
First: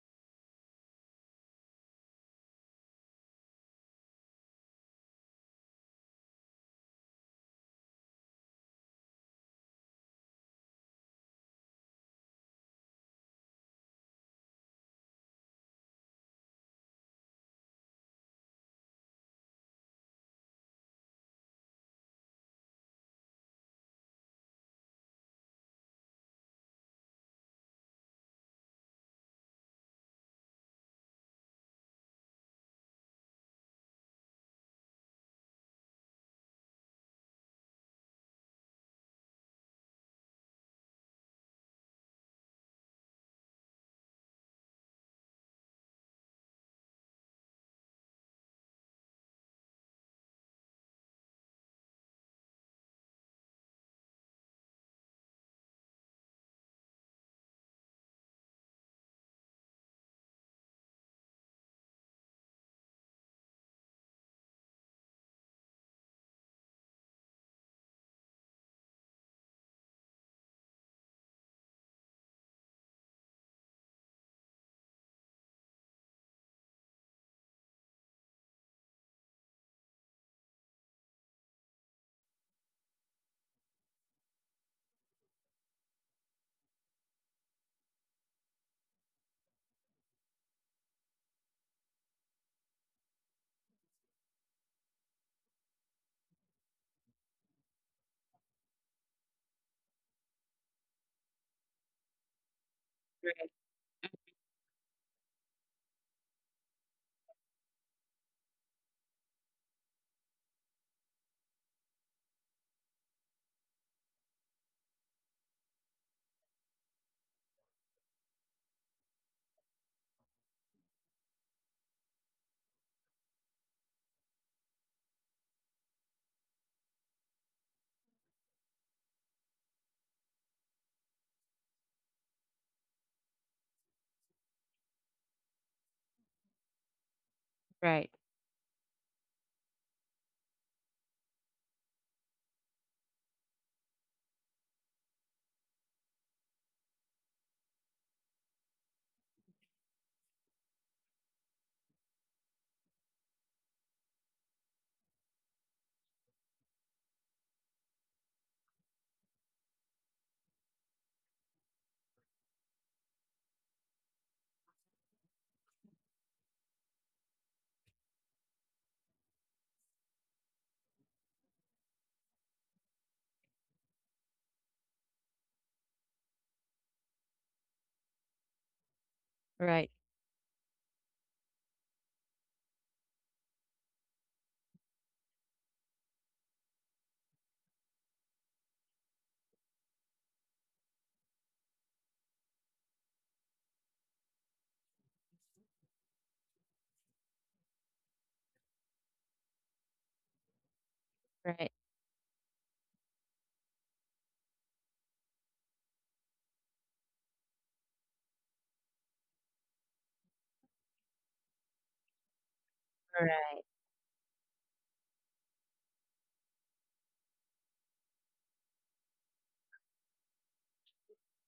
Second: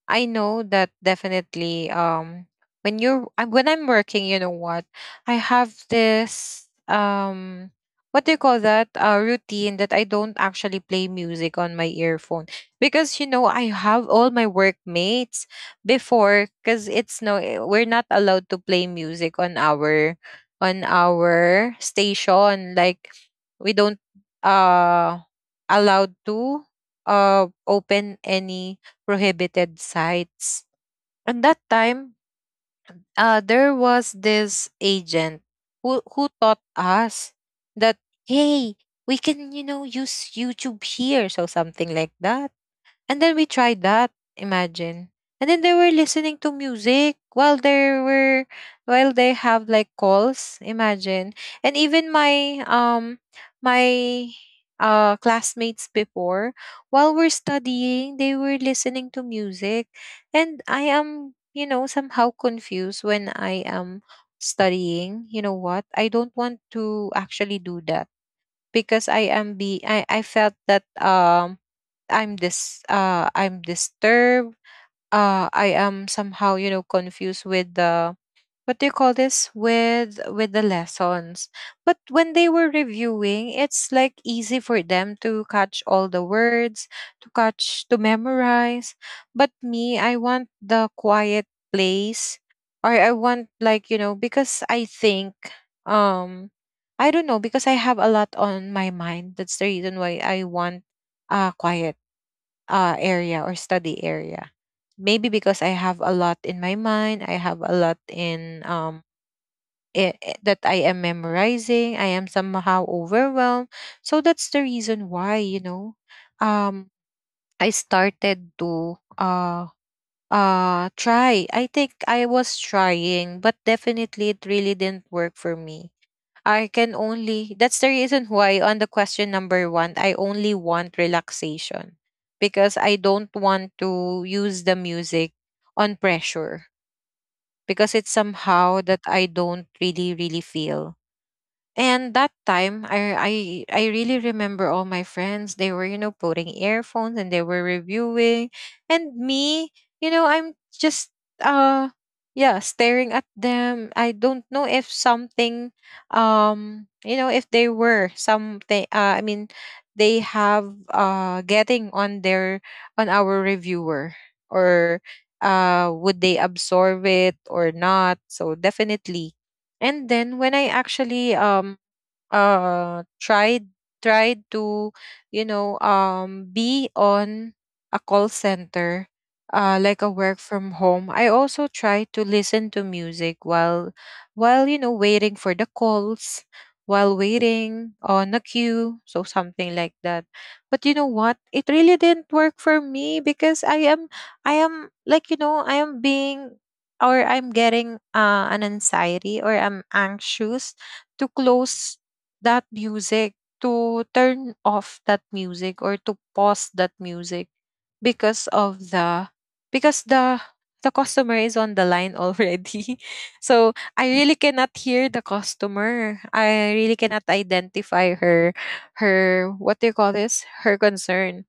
A: I know that definitely when I'm working, you know what? I have this what do you call that? Routine that I don't actually play music on my earphone, because you know, I have all my workmates before, because it's no eh, we're not allowed to play music on our station. Like, we don't uh allowed to open any prohibited sites. And that time, there was this agent who taught us that, hey, we can, you know, use YouTube here, so something like that. And then we tried that. Imagine. And then they were listening to music while they were while they have like calls. Imagine. And even my my classmates before, while we're studying, they were listening to music. And I am, you know, somehow confused when I am studying. You know what? I don't want to actually do that, because I am be I felt that I'm this I'm disturbed. I am somehow, you know, confused with the what do you call this? With the lessons. But when they were reviewing, it's like easy for them to catch all the words, to catch to memorize. But me, I want the quiet place. Or I want, like, you know, because I think, um I don't know, because I have a lot on my mind. That's the reason why I want quiet area or study area. Maybe because I have a lot in my mind, I have a lot in that I am memorizing. I am somehow overwhelmed, so that's the reason why, um, I started to try. I think I was trying, but definitely it really didn't work for me. I can only, that's the reason why on the question number 1, I only want relaxation, because I don't want to use the music on pressure, because it's
B: Right,
A: somehow that I don't really really feel. And that time, I I really remember all my friends. They were, you know, putting earphones and they were reviewing, and me, you know, I'm just uh yeah, staring at them. I don't know if something, you know, if they were something. I mean, they have getting on their on our reviewer, or would they absorb it or not? So definitely. And then when I actually uh tried tried to, you know, be on a call center,
B: right,
A: like a work from home, I also try to listen to music while, you know, waiting for the calls, while waiting on a queue, so something like that. But you know what? It really didn't work for me, because I am, you know, I am being or I'm getting an anxiety, or I'm anxious to
B: right,
A: close that music, to turn off that music, or to pause that music, because of the, because the customer is on the line already.
B: right,
A: So I really cannot hear the customer. I really cannot identify her her what do you call this? her concern.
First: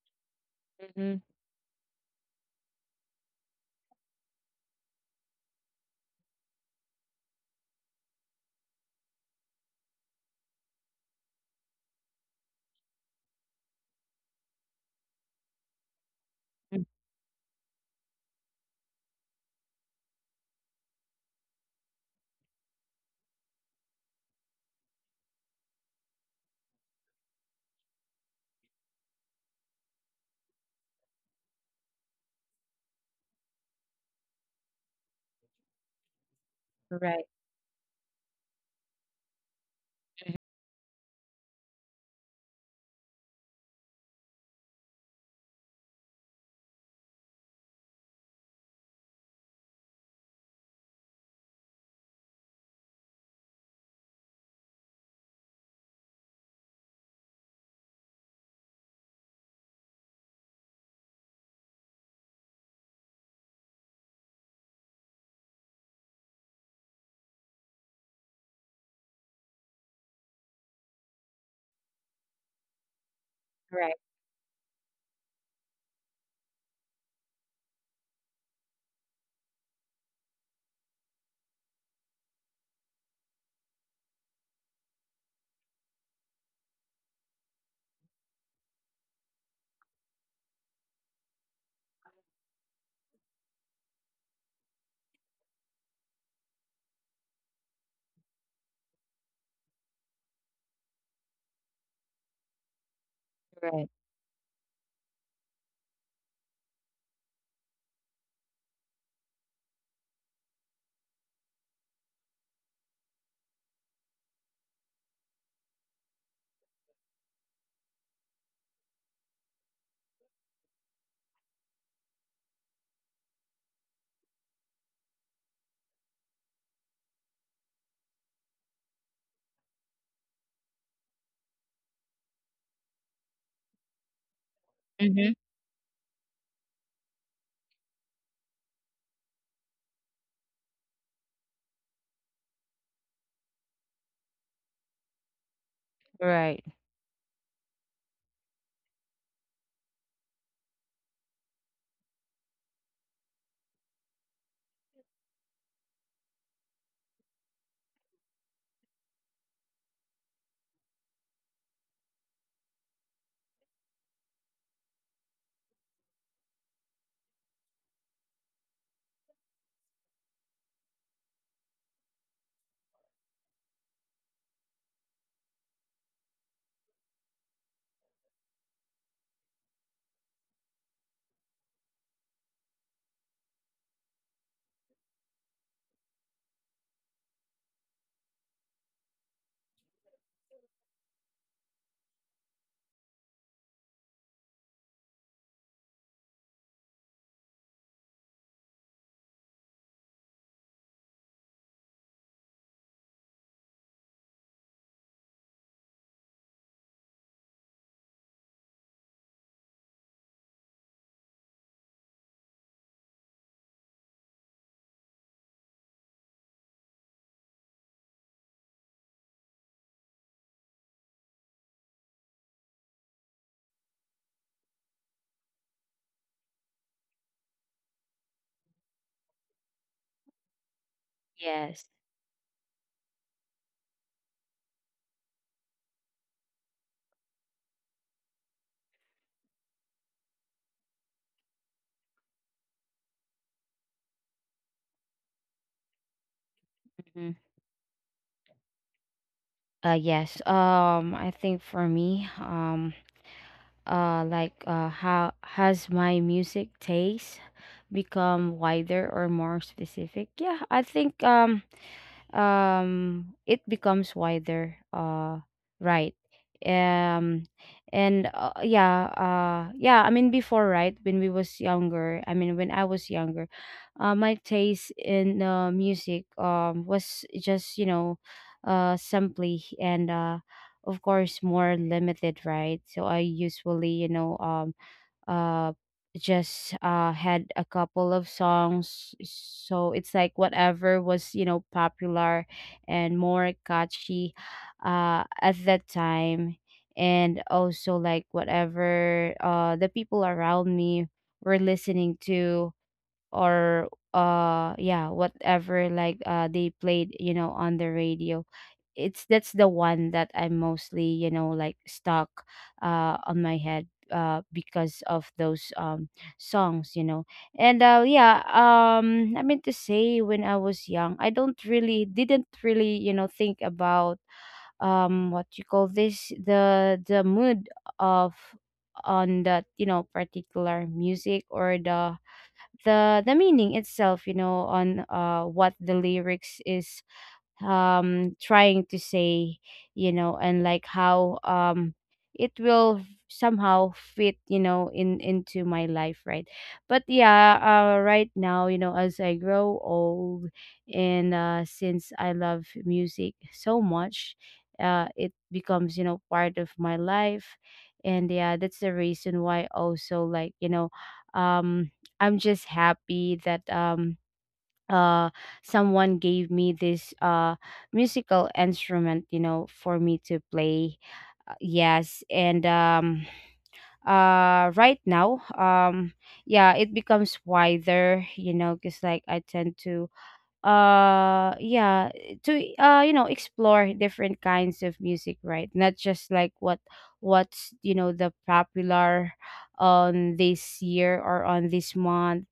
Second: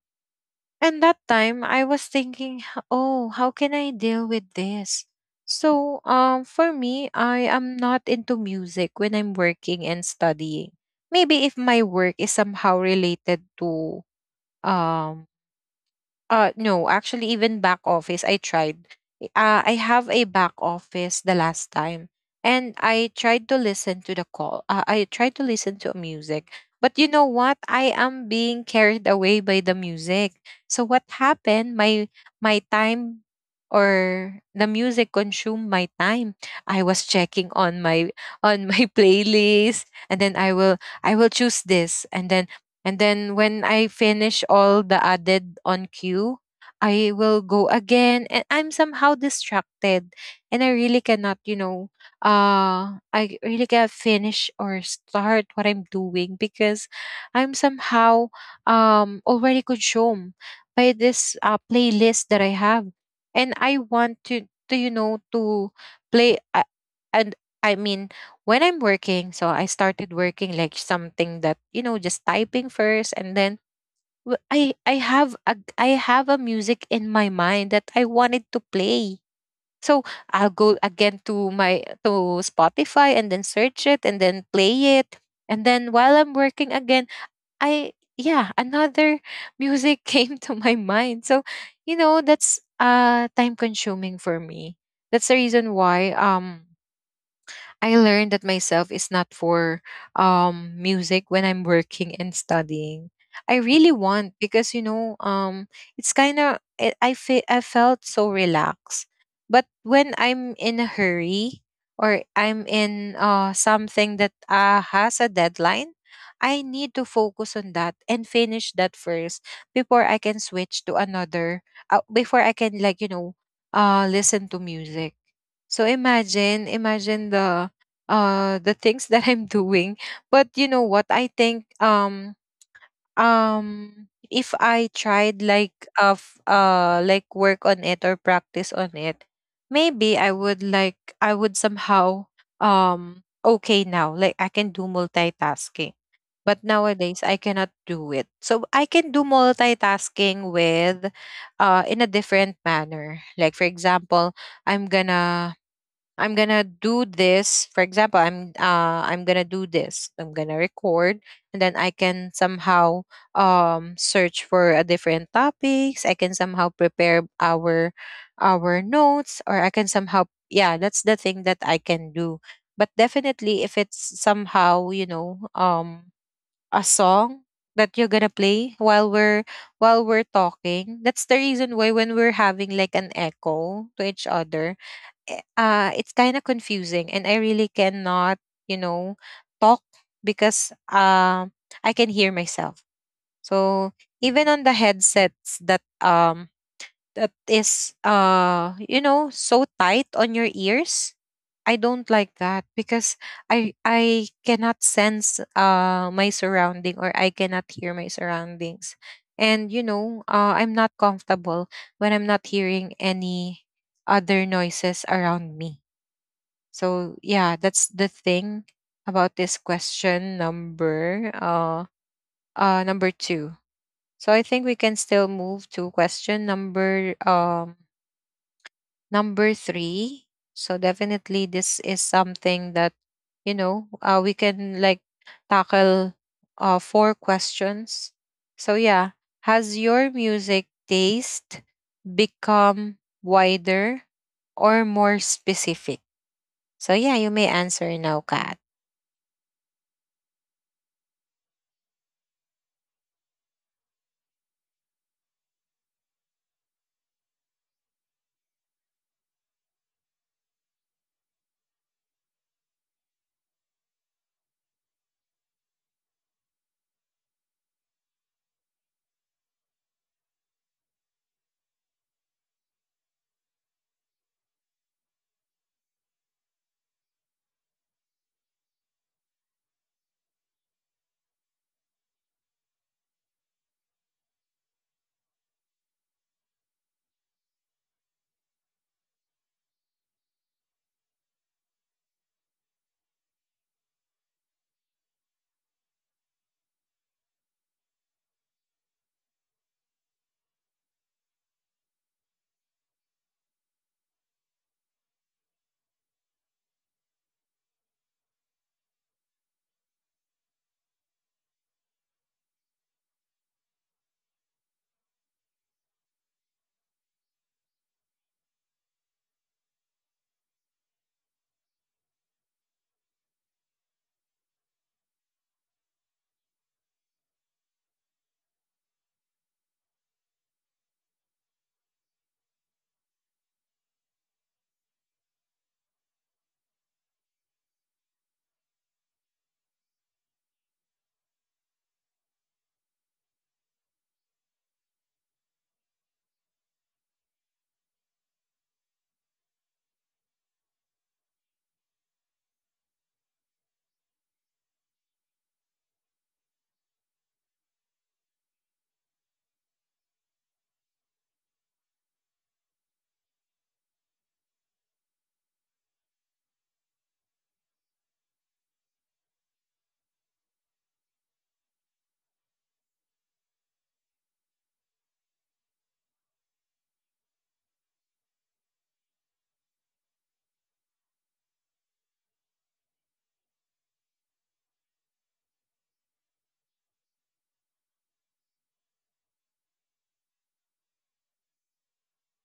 A: And that
B: mm-hmm.
A: time I was thinking, oh, how can I deal with this? So, for me, I am not into music when I'm working and studying. Maybe if my work is somehow related to, um no,
B: Mm,
A: actually, even back office, I tried. I have a back office the last time, and I tried to listen to the call. I tried to listen to music, but you know what? I am being carried away by the music. So what happened? My time, or the music consumed my time. I was
B: right,
A: checking on my playlist, and then I will choose this, and then when I finish all the added on queue, I will go again, and I'm somehow distracted, and I really cannot, you know, I really can't finish or start what I'm doing, because I'm somehow already consumed by this playlist that I have. And I want to, you know, to play, and I mean, when I'm working, so I started working like something that, you know, just typing first, and then
B: right,
A: I have a music in my mind that I wanted to play. So I'll go again to my to Spotify and then search it and then play it, and then while I'm working again, I yeah another music came to my mind. So you know, that's time consuming for me. That's the reason why I learned that myself is not for music when I'm working and studying. I really
B: right,
A: want, because you know, it's kind of, I felt so relaxed. But when I'm in a hurry, or I'm in something that has a deadline, I need to focus on that and finish that first before I can switch to another, before I can, like, you know, listen to music. So imagine, imagine the things that I'm doing. But you know what? I think um if I
B: mm-hmm.
A: tried like of like work on it or practice on it, maybe I would like I would somehow, okay now. Like, I can do multitasking. But
B: Right.
A: nowadays I cannot do it. So I can do multitasking with in a different manner. Like, for example, I'm gonna I'm gonna do this. For example, I'm gonna do this. I'm gonna record, and then I can somehow search for a different topics. I can somehow prepare our notes, or I can somehow, yeah, that's the thing that I can do. But definitely if it's somehow, you know, a song that you're gonna play while we're talking, that's the reason why when we're having like an echo to each other, it's kind of confusing, and I really cannot, you know, talk, because I can hear myself. So even on the headsets that that is so tight on your ears, I don't like that because I cannot sense my surrounding or I cannot hear my surroundings. And I'm not comfortable when I'm not hearing any other noises around me. So yeah, that's the thing about this question number number 2. So I think we can still move to question number number 3. So definitely this
B: Yes.
A: is something that we can like tackle four questions. So yeah, has your music taste become wider or more specific? So yeah,
B: Mm-hmm.
A: you may answer now, Kat.
B: Yes. I think for me, Like, how has my music taste become wider or more specific? Yeah, I think, it becomes wider, right. um and yeah, yeah, I mean, before, right, when we was younger, I mean when I was younger, my taste in, music, was just, you know, simply, and, of course, more limited, right. So I usually, you know, uh just had a couple of songs. So it's like whatever was, you know, popular and more catchy at that time, and also like whatever the people around me were listening to, or yeah, whatever, like they played, you know, on the radio. It's, that's the one that I'm mostly, you know, like stuck on my head, because of those songs, you know. And yeah, I mean to say, when I was young, I don't really, didn't really, you know, think about, what you call this, the mood of, on that, you know, particular music, or the the meaning itself, you know, on what the lyrics is trying to say, you know. And like how it will somehow fit, you know, in into my life, right. But yeah, right now, you know, as I grow old, and since I love music so much, it becomes, you know, part of my life. And yeah, that's the reason why, also like, you know, um I'm just happy that uh someone gave me this musical instrument, you know, for me to play. Yes, and right now, yeah, it becomes wider, you know, because like I tend to, yeah, to you know, explore different kinds of music, right. Not just like what's, you know, the popular on this year, or on this month,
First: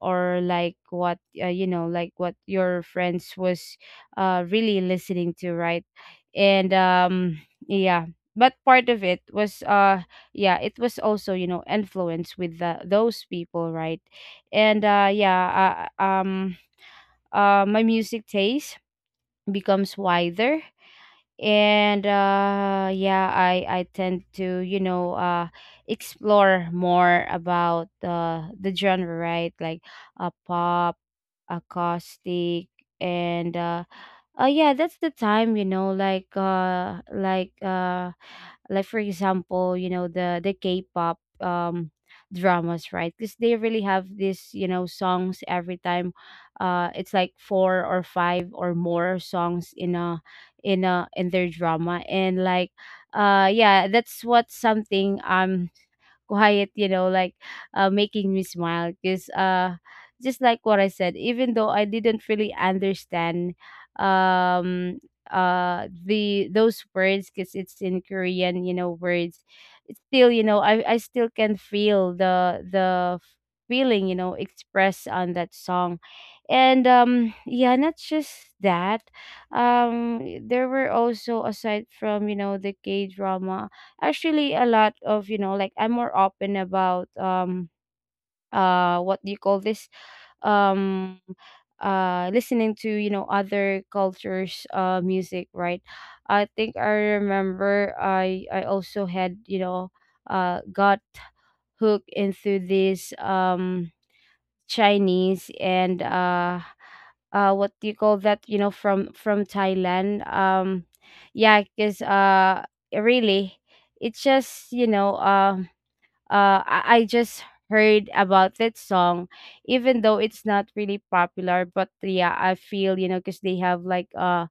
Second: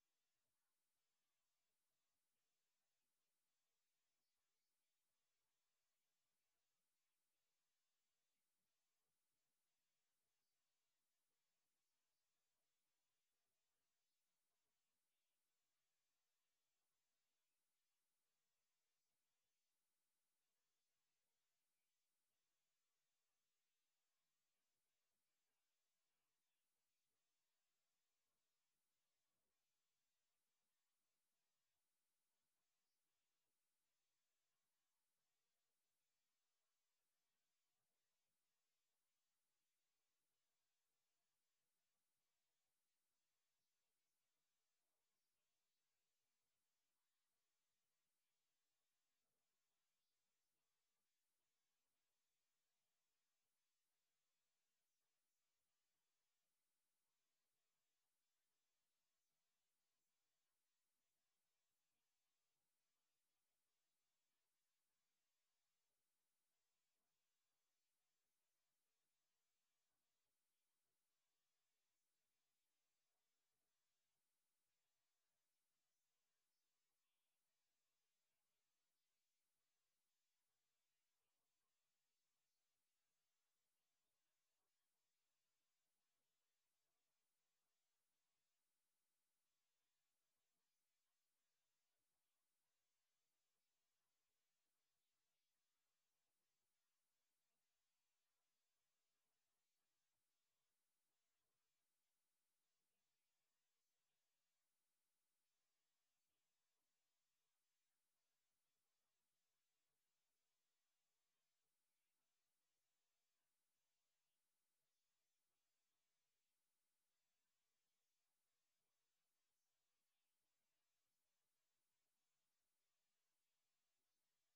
B: or like what, you know, like what your friends was really listening to, right. And yeah, but part of it was, yeah, it was also, you know, influenced with those people, right. And yeah, my music taste becomes wider. And yeah, I tend to, you know, explore more about, the genre, right, like a pop, acoustic, and, yeah, that's the time, you know, like, like, for example, you know, the k-pop, dramas, right. Because they really have this, you know, songs every time, it's like four or five or more songs in a, in their drama. And like, yeah, that's what, something quiet, you know, like, making me smile. Because, just like what I said, even though I didn't really understand, um, the those words, because it's in Korean, you know, words. It's still, you know, I still can feel the feeling, you know, expressed on that song. And yeah, not just that. There were also, aside from, you know, the k drama, actually a lot of, you know, like, I'm more open about what do you call this, um listening to, you know, other cultures music, right. I think I remember, I also had, you know, got hooked into this Chinese, and what do you call that, you know, from Thailand. Yeah, because, really, it's just, you know, I just heard about that song, even though it's not really popular. But yeah, I feel, you know, because they have like, uh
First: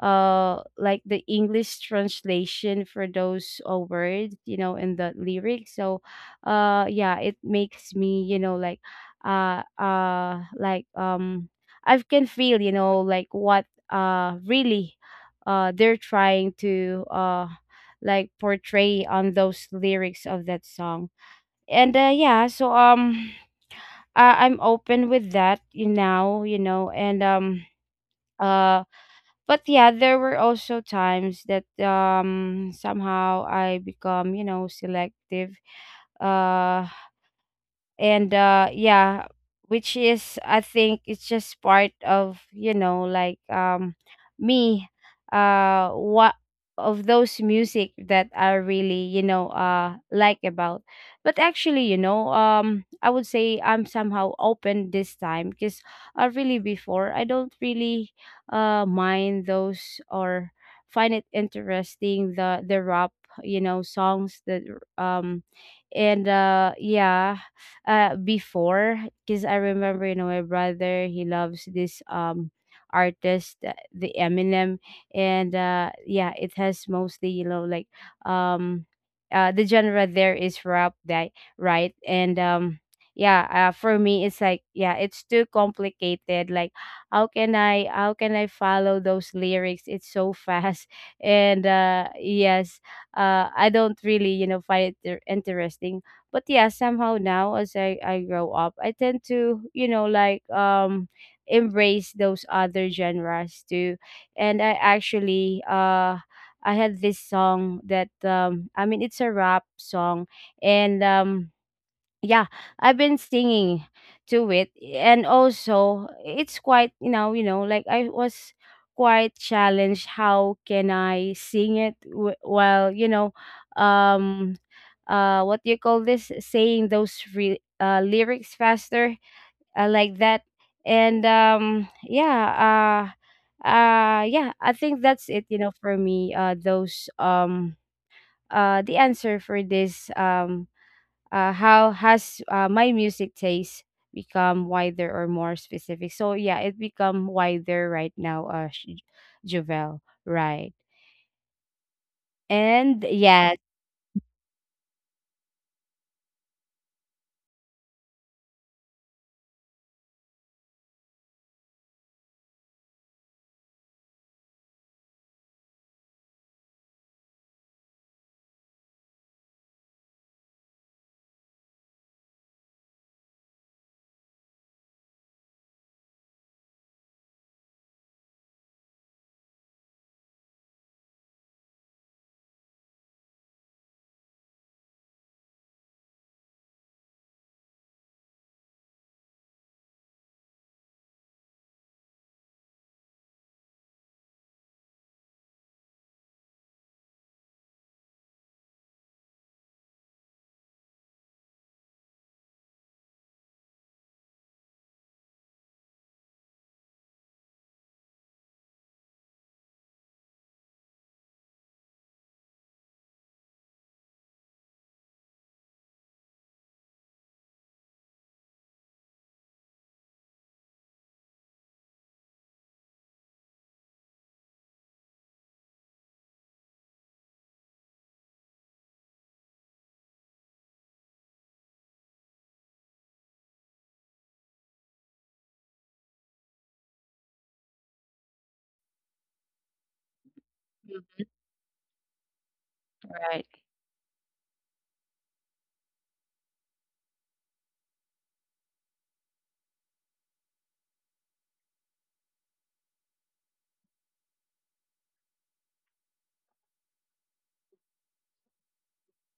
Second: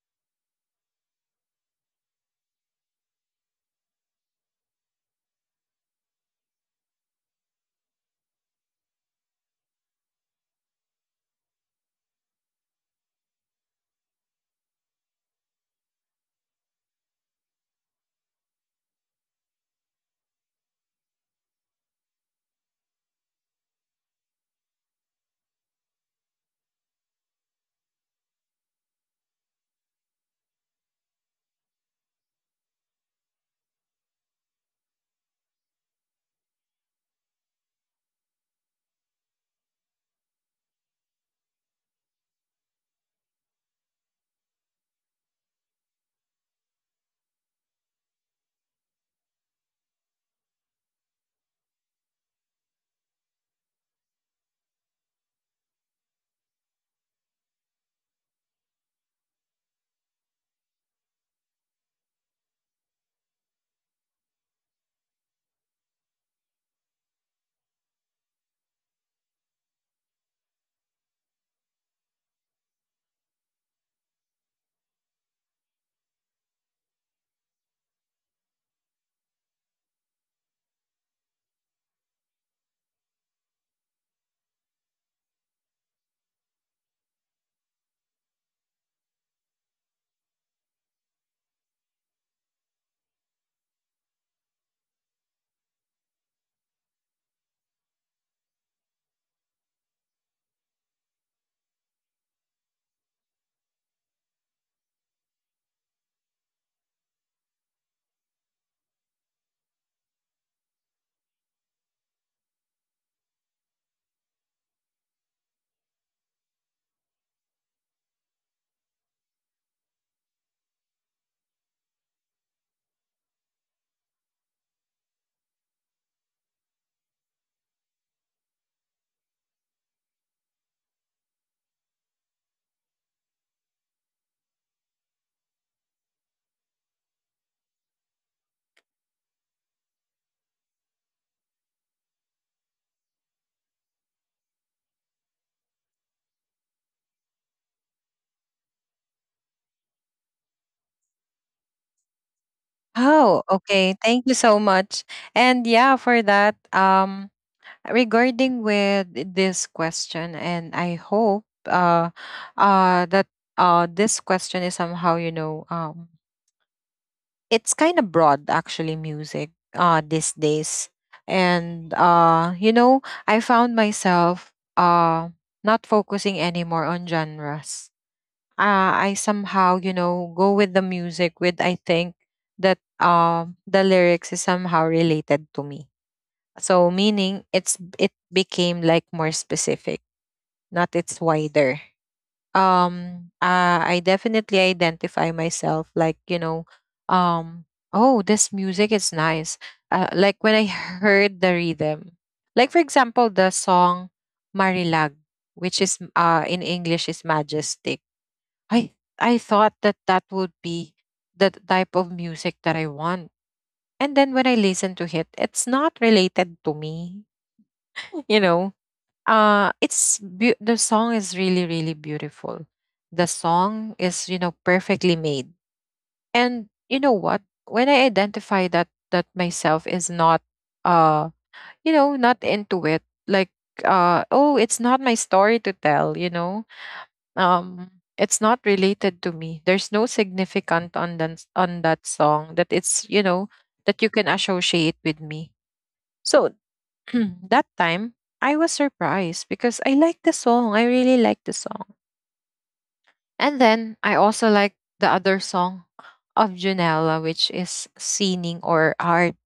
B: uh like the English translation for those words, you know, in the lyrics. So, yeah, it makes me, you know, like, uh uh like um I can feel, you know, like what, really, they're trying to, like portray on those lyrics of that song. And yeah, so, I'm open with that, you now, you know. And uh but yeah, there were also times that somehow I become, you know, selective, uh and yeah, which is, I think, it's just part of, you know, like, me, what, of those music that I really, you know, like about. But actually, you know, I would say I'm somehow open this time, because I really, before, I don't really mind those, or find it interesting, the rap, you know, songs that, um and yeah, before, because I remember, you know, my brother, he loves this, artist, the Eminem. And yeah, it has mostly, you know, like, um the genre there is rap, that, right. And yeah, for me it's like, yeah, it's too complicated, like how can I follow those lyrics, it's so fast. And yes, I don't really, you know, find it interesting. But yeah, somehow now, as I grow up, I tend to, you know, like, embrace those other genres too. And I actually, I had this song that, I mean, it's a rap song. And yeah, I've been singing to it. And also it's quite, you know, like I was quite challenged, how can I sing it while, you know, um what do you call this, saying those lyrics faster, like that. And yeah, yeah, I think that's it, you know, for me, those, the answer for this, how has, my music taste become wider or more specific. So yeah, it become wider right now, Jovel, right. And
A: Oh,
B: yeah,
A: thank you so much. And yeah, for that, regarding with this question, and I hope that this question is somehow, it's kind of broad actually, music these days. And, I found myself not focusing anymore on genres. I somehow, you know, go with the music with I think that the lyrics is somehow related to me. So meaning it's it became like more specific, not it's wider. I definitely identify myself like, um oh, this music is nice. Like when I heard the rhythm. Like for example, the song Marilag, which is in English is majestic. I thought that that would be the type of music that I want. And then when I listen to it, it's not related to me. You know, it's the song is really really beautiful. The song is you know perfectly made. And you know what? When I identify that that myself is not uh you know not into it, like oh, it's not my story to tell. You know, Um, it's not related to me. There's no significant on that song that it's you
B: right,
A: know you can associate with me. So that time I was surprised because I like the song. I really like the song, and then I also like the other song of Junella, which is singing or art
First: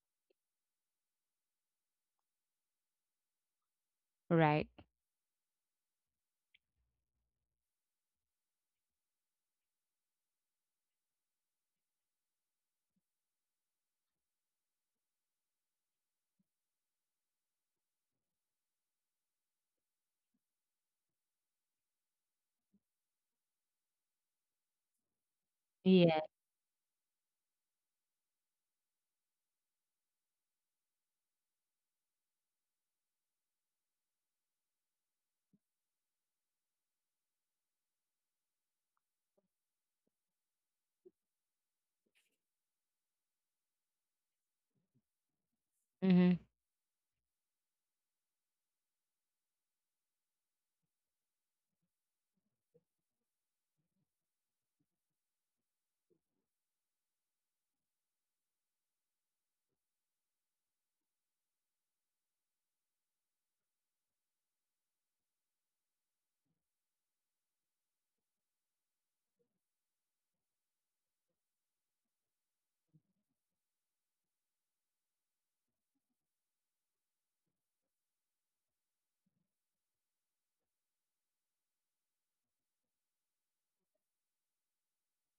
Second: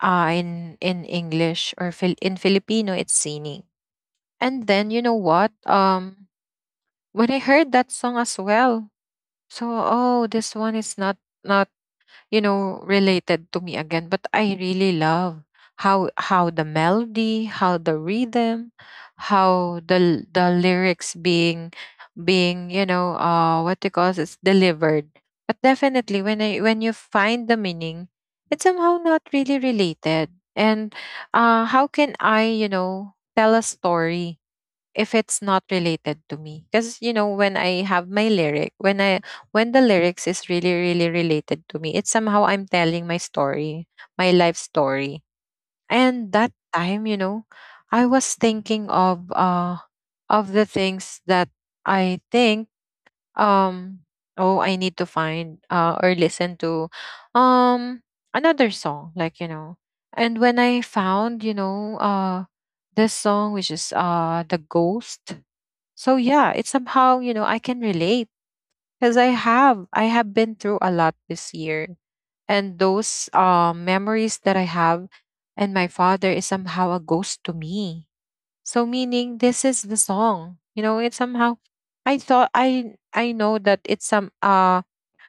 A: in English or in Filipino, it's singing. And
B: right,
A: then you know what? When I heard that song as well, so, oh, this one is not not you know related to me again, but I really love how the melody, how the rhythm, how the lyrics being being you know what you call it's delivered. But
B: yeah,
A: definitely, when I find the meaning, it's somehow not really related. And how can I you know tell a story if it's not related to me? Because you know when I have my lyric when I when the lyrics is really really related to me, it's somehow I'm telling my story, my life story.
B: mm-hmm,
A: And that time, you know, I was thinking of the things that I think, um oh, I need to find or listen to um another song. Like you know, and when I found this song, which is the ghost. So yeah, it's somehow, you know, I can relate because I have been through a lot this year. And those memories that I have, and my father is somehow a ghost to me. So meaning this is the song. You know, it's somehow I thought I know that it's some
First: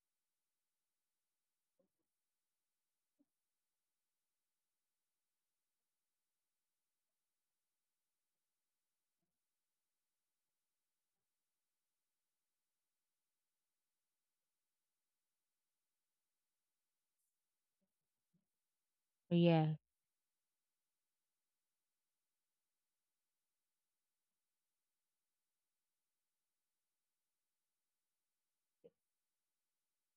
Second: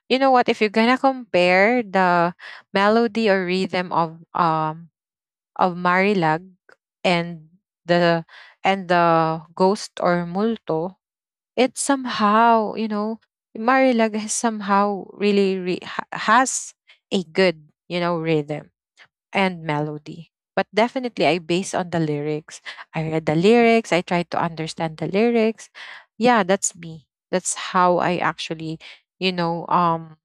A: you know what, if you're gonna compare the melody or rhythm of Marilag and the and the ghost or multo, it's somehow, you know, Marilag has somehow has a good, you know, rhythm and
B: yeah.
A: melody. But definitely, I base on the lyrics. I read the lyrics. I try to understand the lyrics. Yeah, that's me. That's how I actually, you know, um,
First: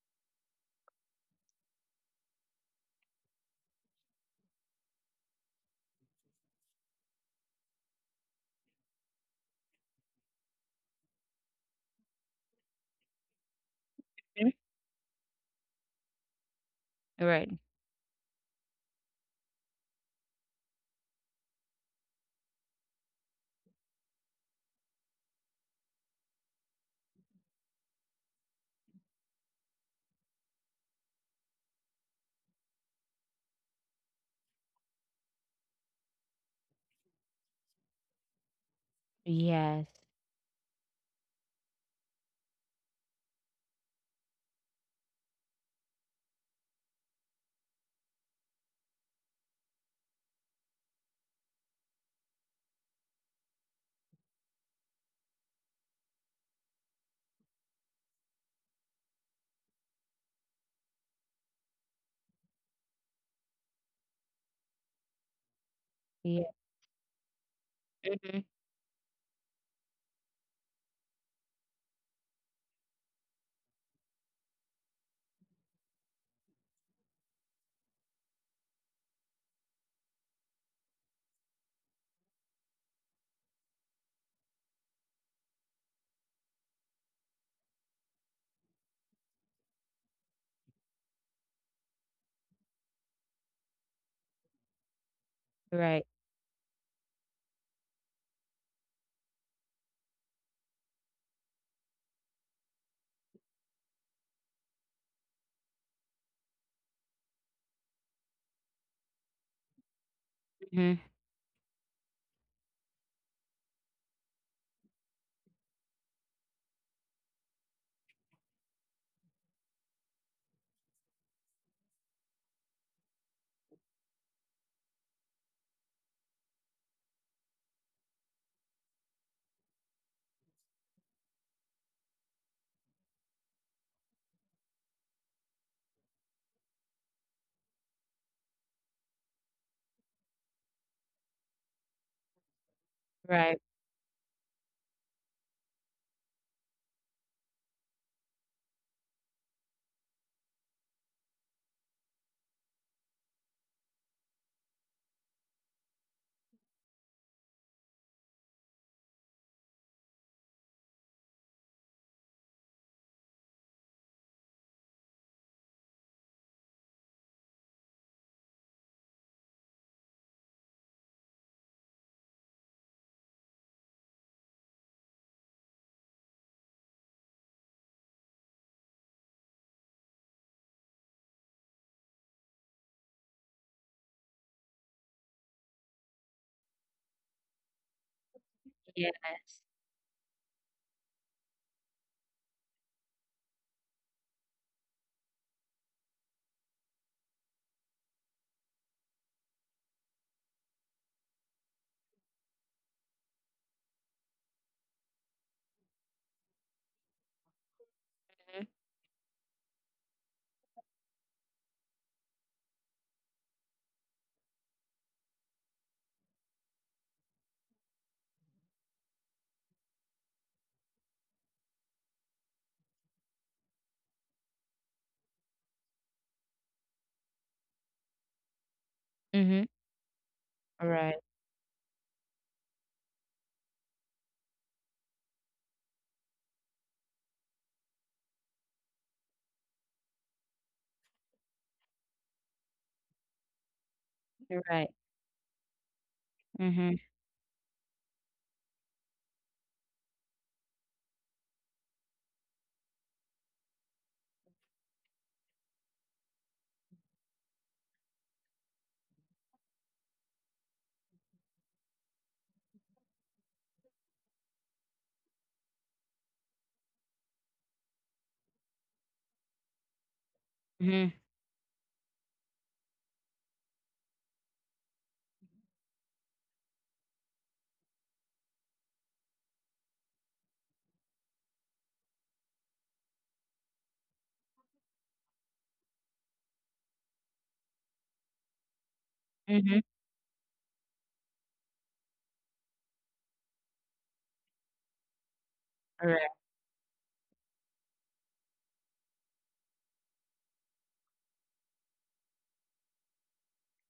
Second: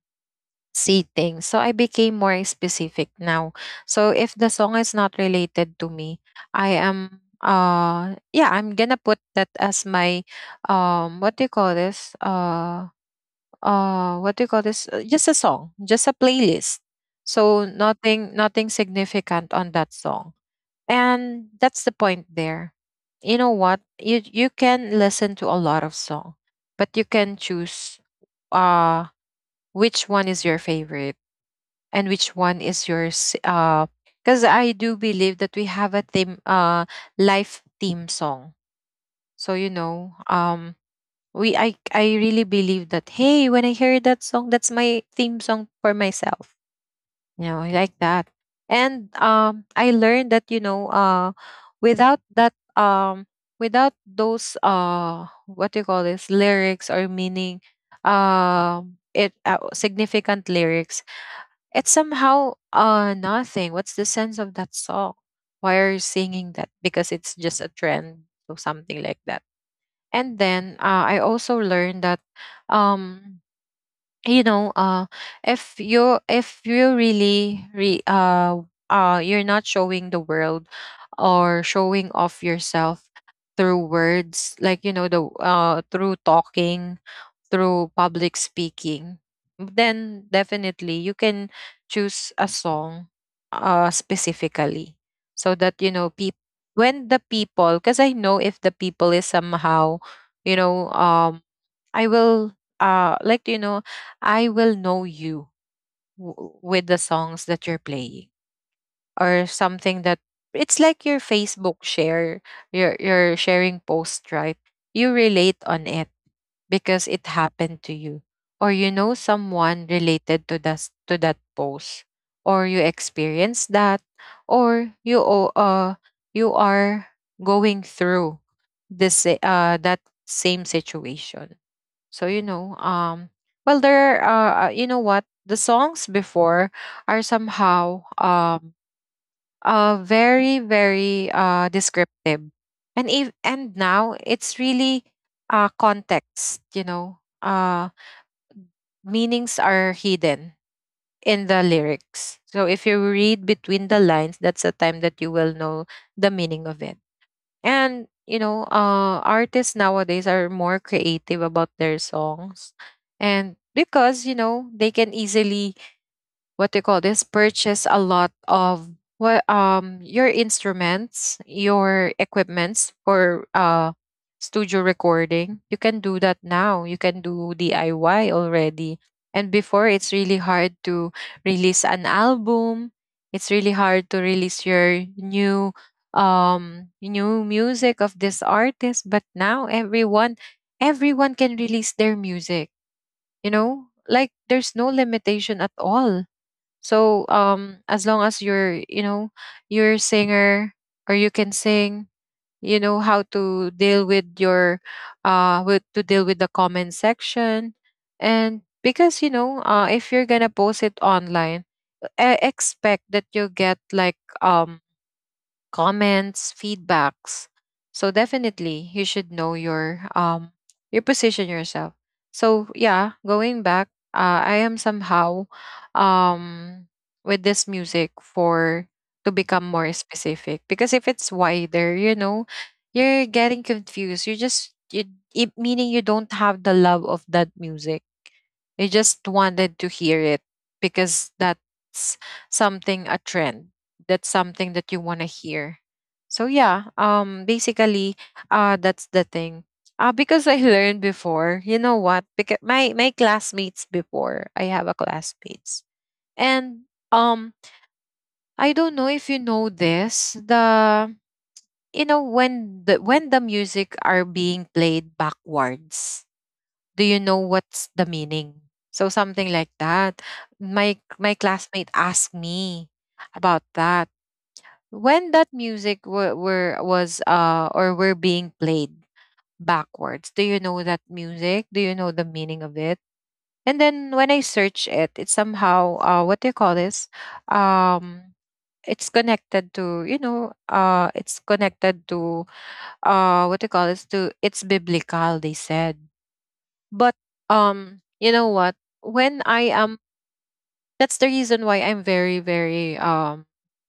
A: see things. So I became more specific now. So if the song is not related to me, I am yeah, I'm gonna put that as my um what do you call this? Uh what do you call this? Just a song, just a playlist.
B: Right.
A: So nothing nothing significant on that song. And that's the point there. You know what? You can listen to a lot of song, but you can choose uh which one is your favorite and which one is yours. Because I do believe that we have a theme, life theme song. So you
B: Yes.
A: know, we I really believe that, hey, when I hear that song, that's my theme song for myself. You know, I like that. And I learned that, without that, without those what do you call this lyrics or meaning, it significant lyrics, it's somehow nothing. What's the sense of that song? Why are you
B: Yeah.
A: singing that? Because it's just a trend
B: Mhm.
A: or something like that. And then I also learned that um you know uh if you you're not showing the world or showing off yourself through words, like you know the through talking, through public speaking, then definitely you can choose a song specifically so that, you
B: Right.
A: know, people, when the people, because I know if the people is somehow, you know, um, I will, I will know you w- with the songs that you're playing or something that. It's
B: Mhm.
A: like your Facebook share, your sharing post, right? You relate on it because it happened to you, or you know someone related to that post, or you experienced that, or you are going through that same situation. So you know, well, there are you know what, the songs before are somehow very very descriptive. And if
B: Right.
A: and now it's really context, meanings are hidden in the lyrics. So if you read between the lines, that's the time that you will know the meaning of it. And you know, artists nowadays are more creative about their songs. And because you know, they can easily what do you call this purchase a lot of what your instruments, your equipments for studio recording. You can do that now. You can do diy already. And before, it's really hard to release an album. It's really hard to release your new new music of this
B: Yes.
A: artist. But now everyone, everyone can release their music. You know, like there's no limitation at all. So as long as you're, you know, you're a singer or you can sing, you know how to deal with your with to deal with the comment section.
B: Mhm.
A: And because you know, if you're gonna post it online, I expect that you'll get like comments, feedbacks. So definitely you should know your position yourself. So yeah, going back, I am somehow um with this music for to become
B: Mhm.
A: more specific, because if
B: Right.
A: it's wider, you know, you're getting confused. You just you it, meaning you don't have the love of that music. You just wanted to hear it because that's something a trend. That's something
B: Right.
A: that you want to hear. So
B: Mhm.
A: yeah, basically that's the thing. Uh, because I learned before, you know what? Because my classmates before, I have a classmates. And um I don't know if you know this, the you know when the music are being played backwards, do you know what's the meaning? So something like that. My
B: Mhm.
A: my classmate asked me about that. When that music were was or were being played backwards. Do you know that music? Do you know the meaning of it? And then when I search it, it's somehow what do you call this? Um it's connected
B: Mhm.
A: to, you know, it's connected to what do you call this to it's biblical, they said.
B: Right.
A: You know what when I am That's the reason why I'm very very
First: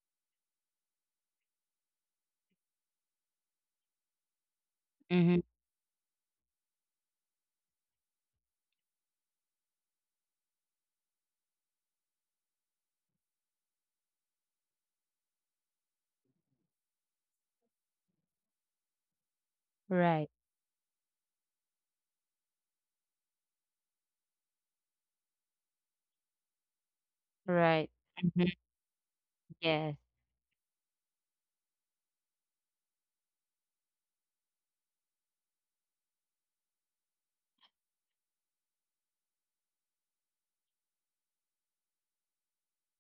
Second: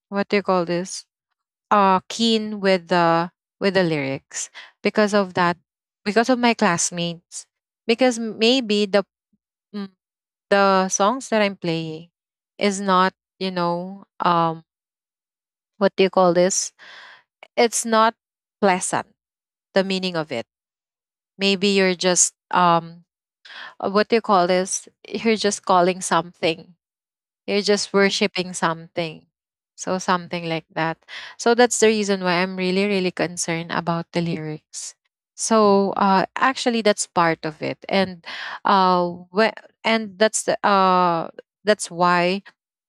A: what do you call this keen with the lyrics because
B: Mhm.
A: of that, because of my classmates. Because maybe the mm, the songs that I'm playing is not you know what do you call this it's not pleasant the meaning
B: Right.
A: of it. Maybe you're just what do you call this you're just calling something, you're
B: Right.
A: just
B: Mhm.
A: worshiping.
B: Yes.
A: So something like that. So that's the reason why I'm really, really concerned about the lyrics. So actually, that's part of it, and uh, wh- and that's the that's why,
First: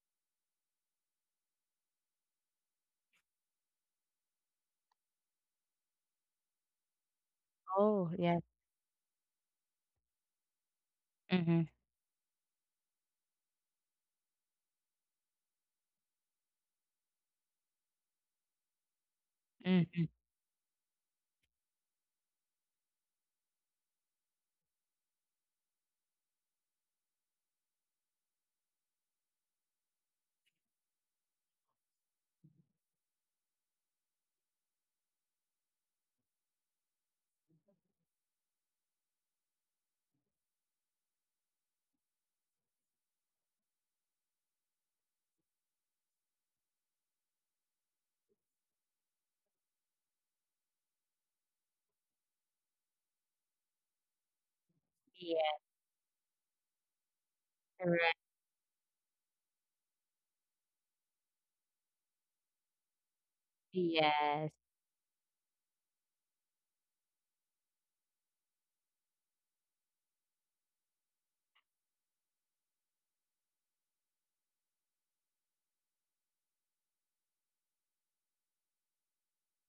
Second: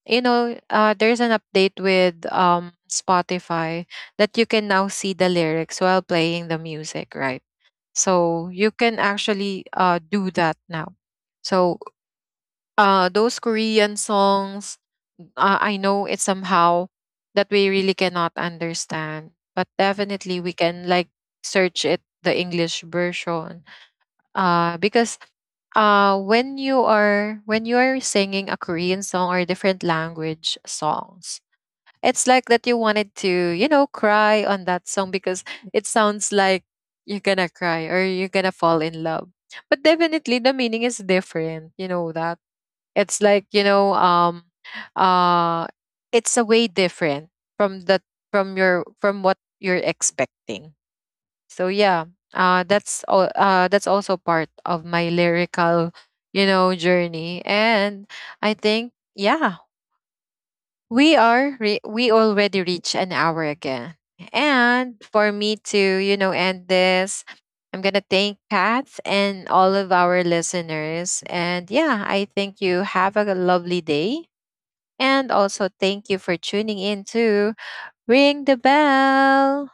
A: you know, there's an update with Spotify that you can now see the lyrics while playing the music, right?
B: Oh, yes.
A: So you can actually do that now. So
B: Mhm.
A: those Korean songs, I know it somehow that we really cannot understand, but
B: Mhm.
A: definitely we can like search it the English version. Because when you are singing a Korean song or different language songs, it's like that you wanted to, you know, cry on that song because it sounds like you're gonna cry or you're gonna fall in love. But definitely the meaning is different, you know that. It's like, uh it's a way different from the from your from what you're expecting. So yeah, that's also part of my
B: Yeah.
A: lyrical, you know, journey. And
B: Right.
A: I think yeah, we already reach an hour again.
B: Yes.
A: And for me to, you know, end this, I'm going to thank Pat and all of our listeners. And yeah, I think you have a lovely day. And also, thank you for tuning in to Ring the Bell.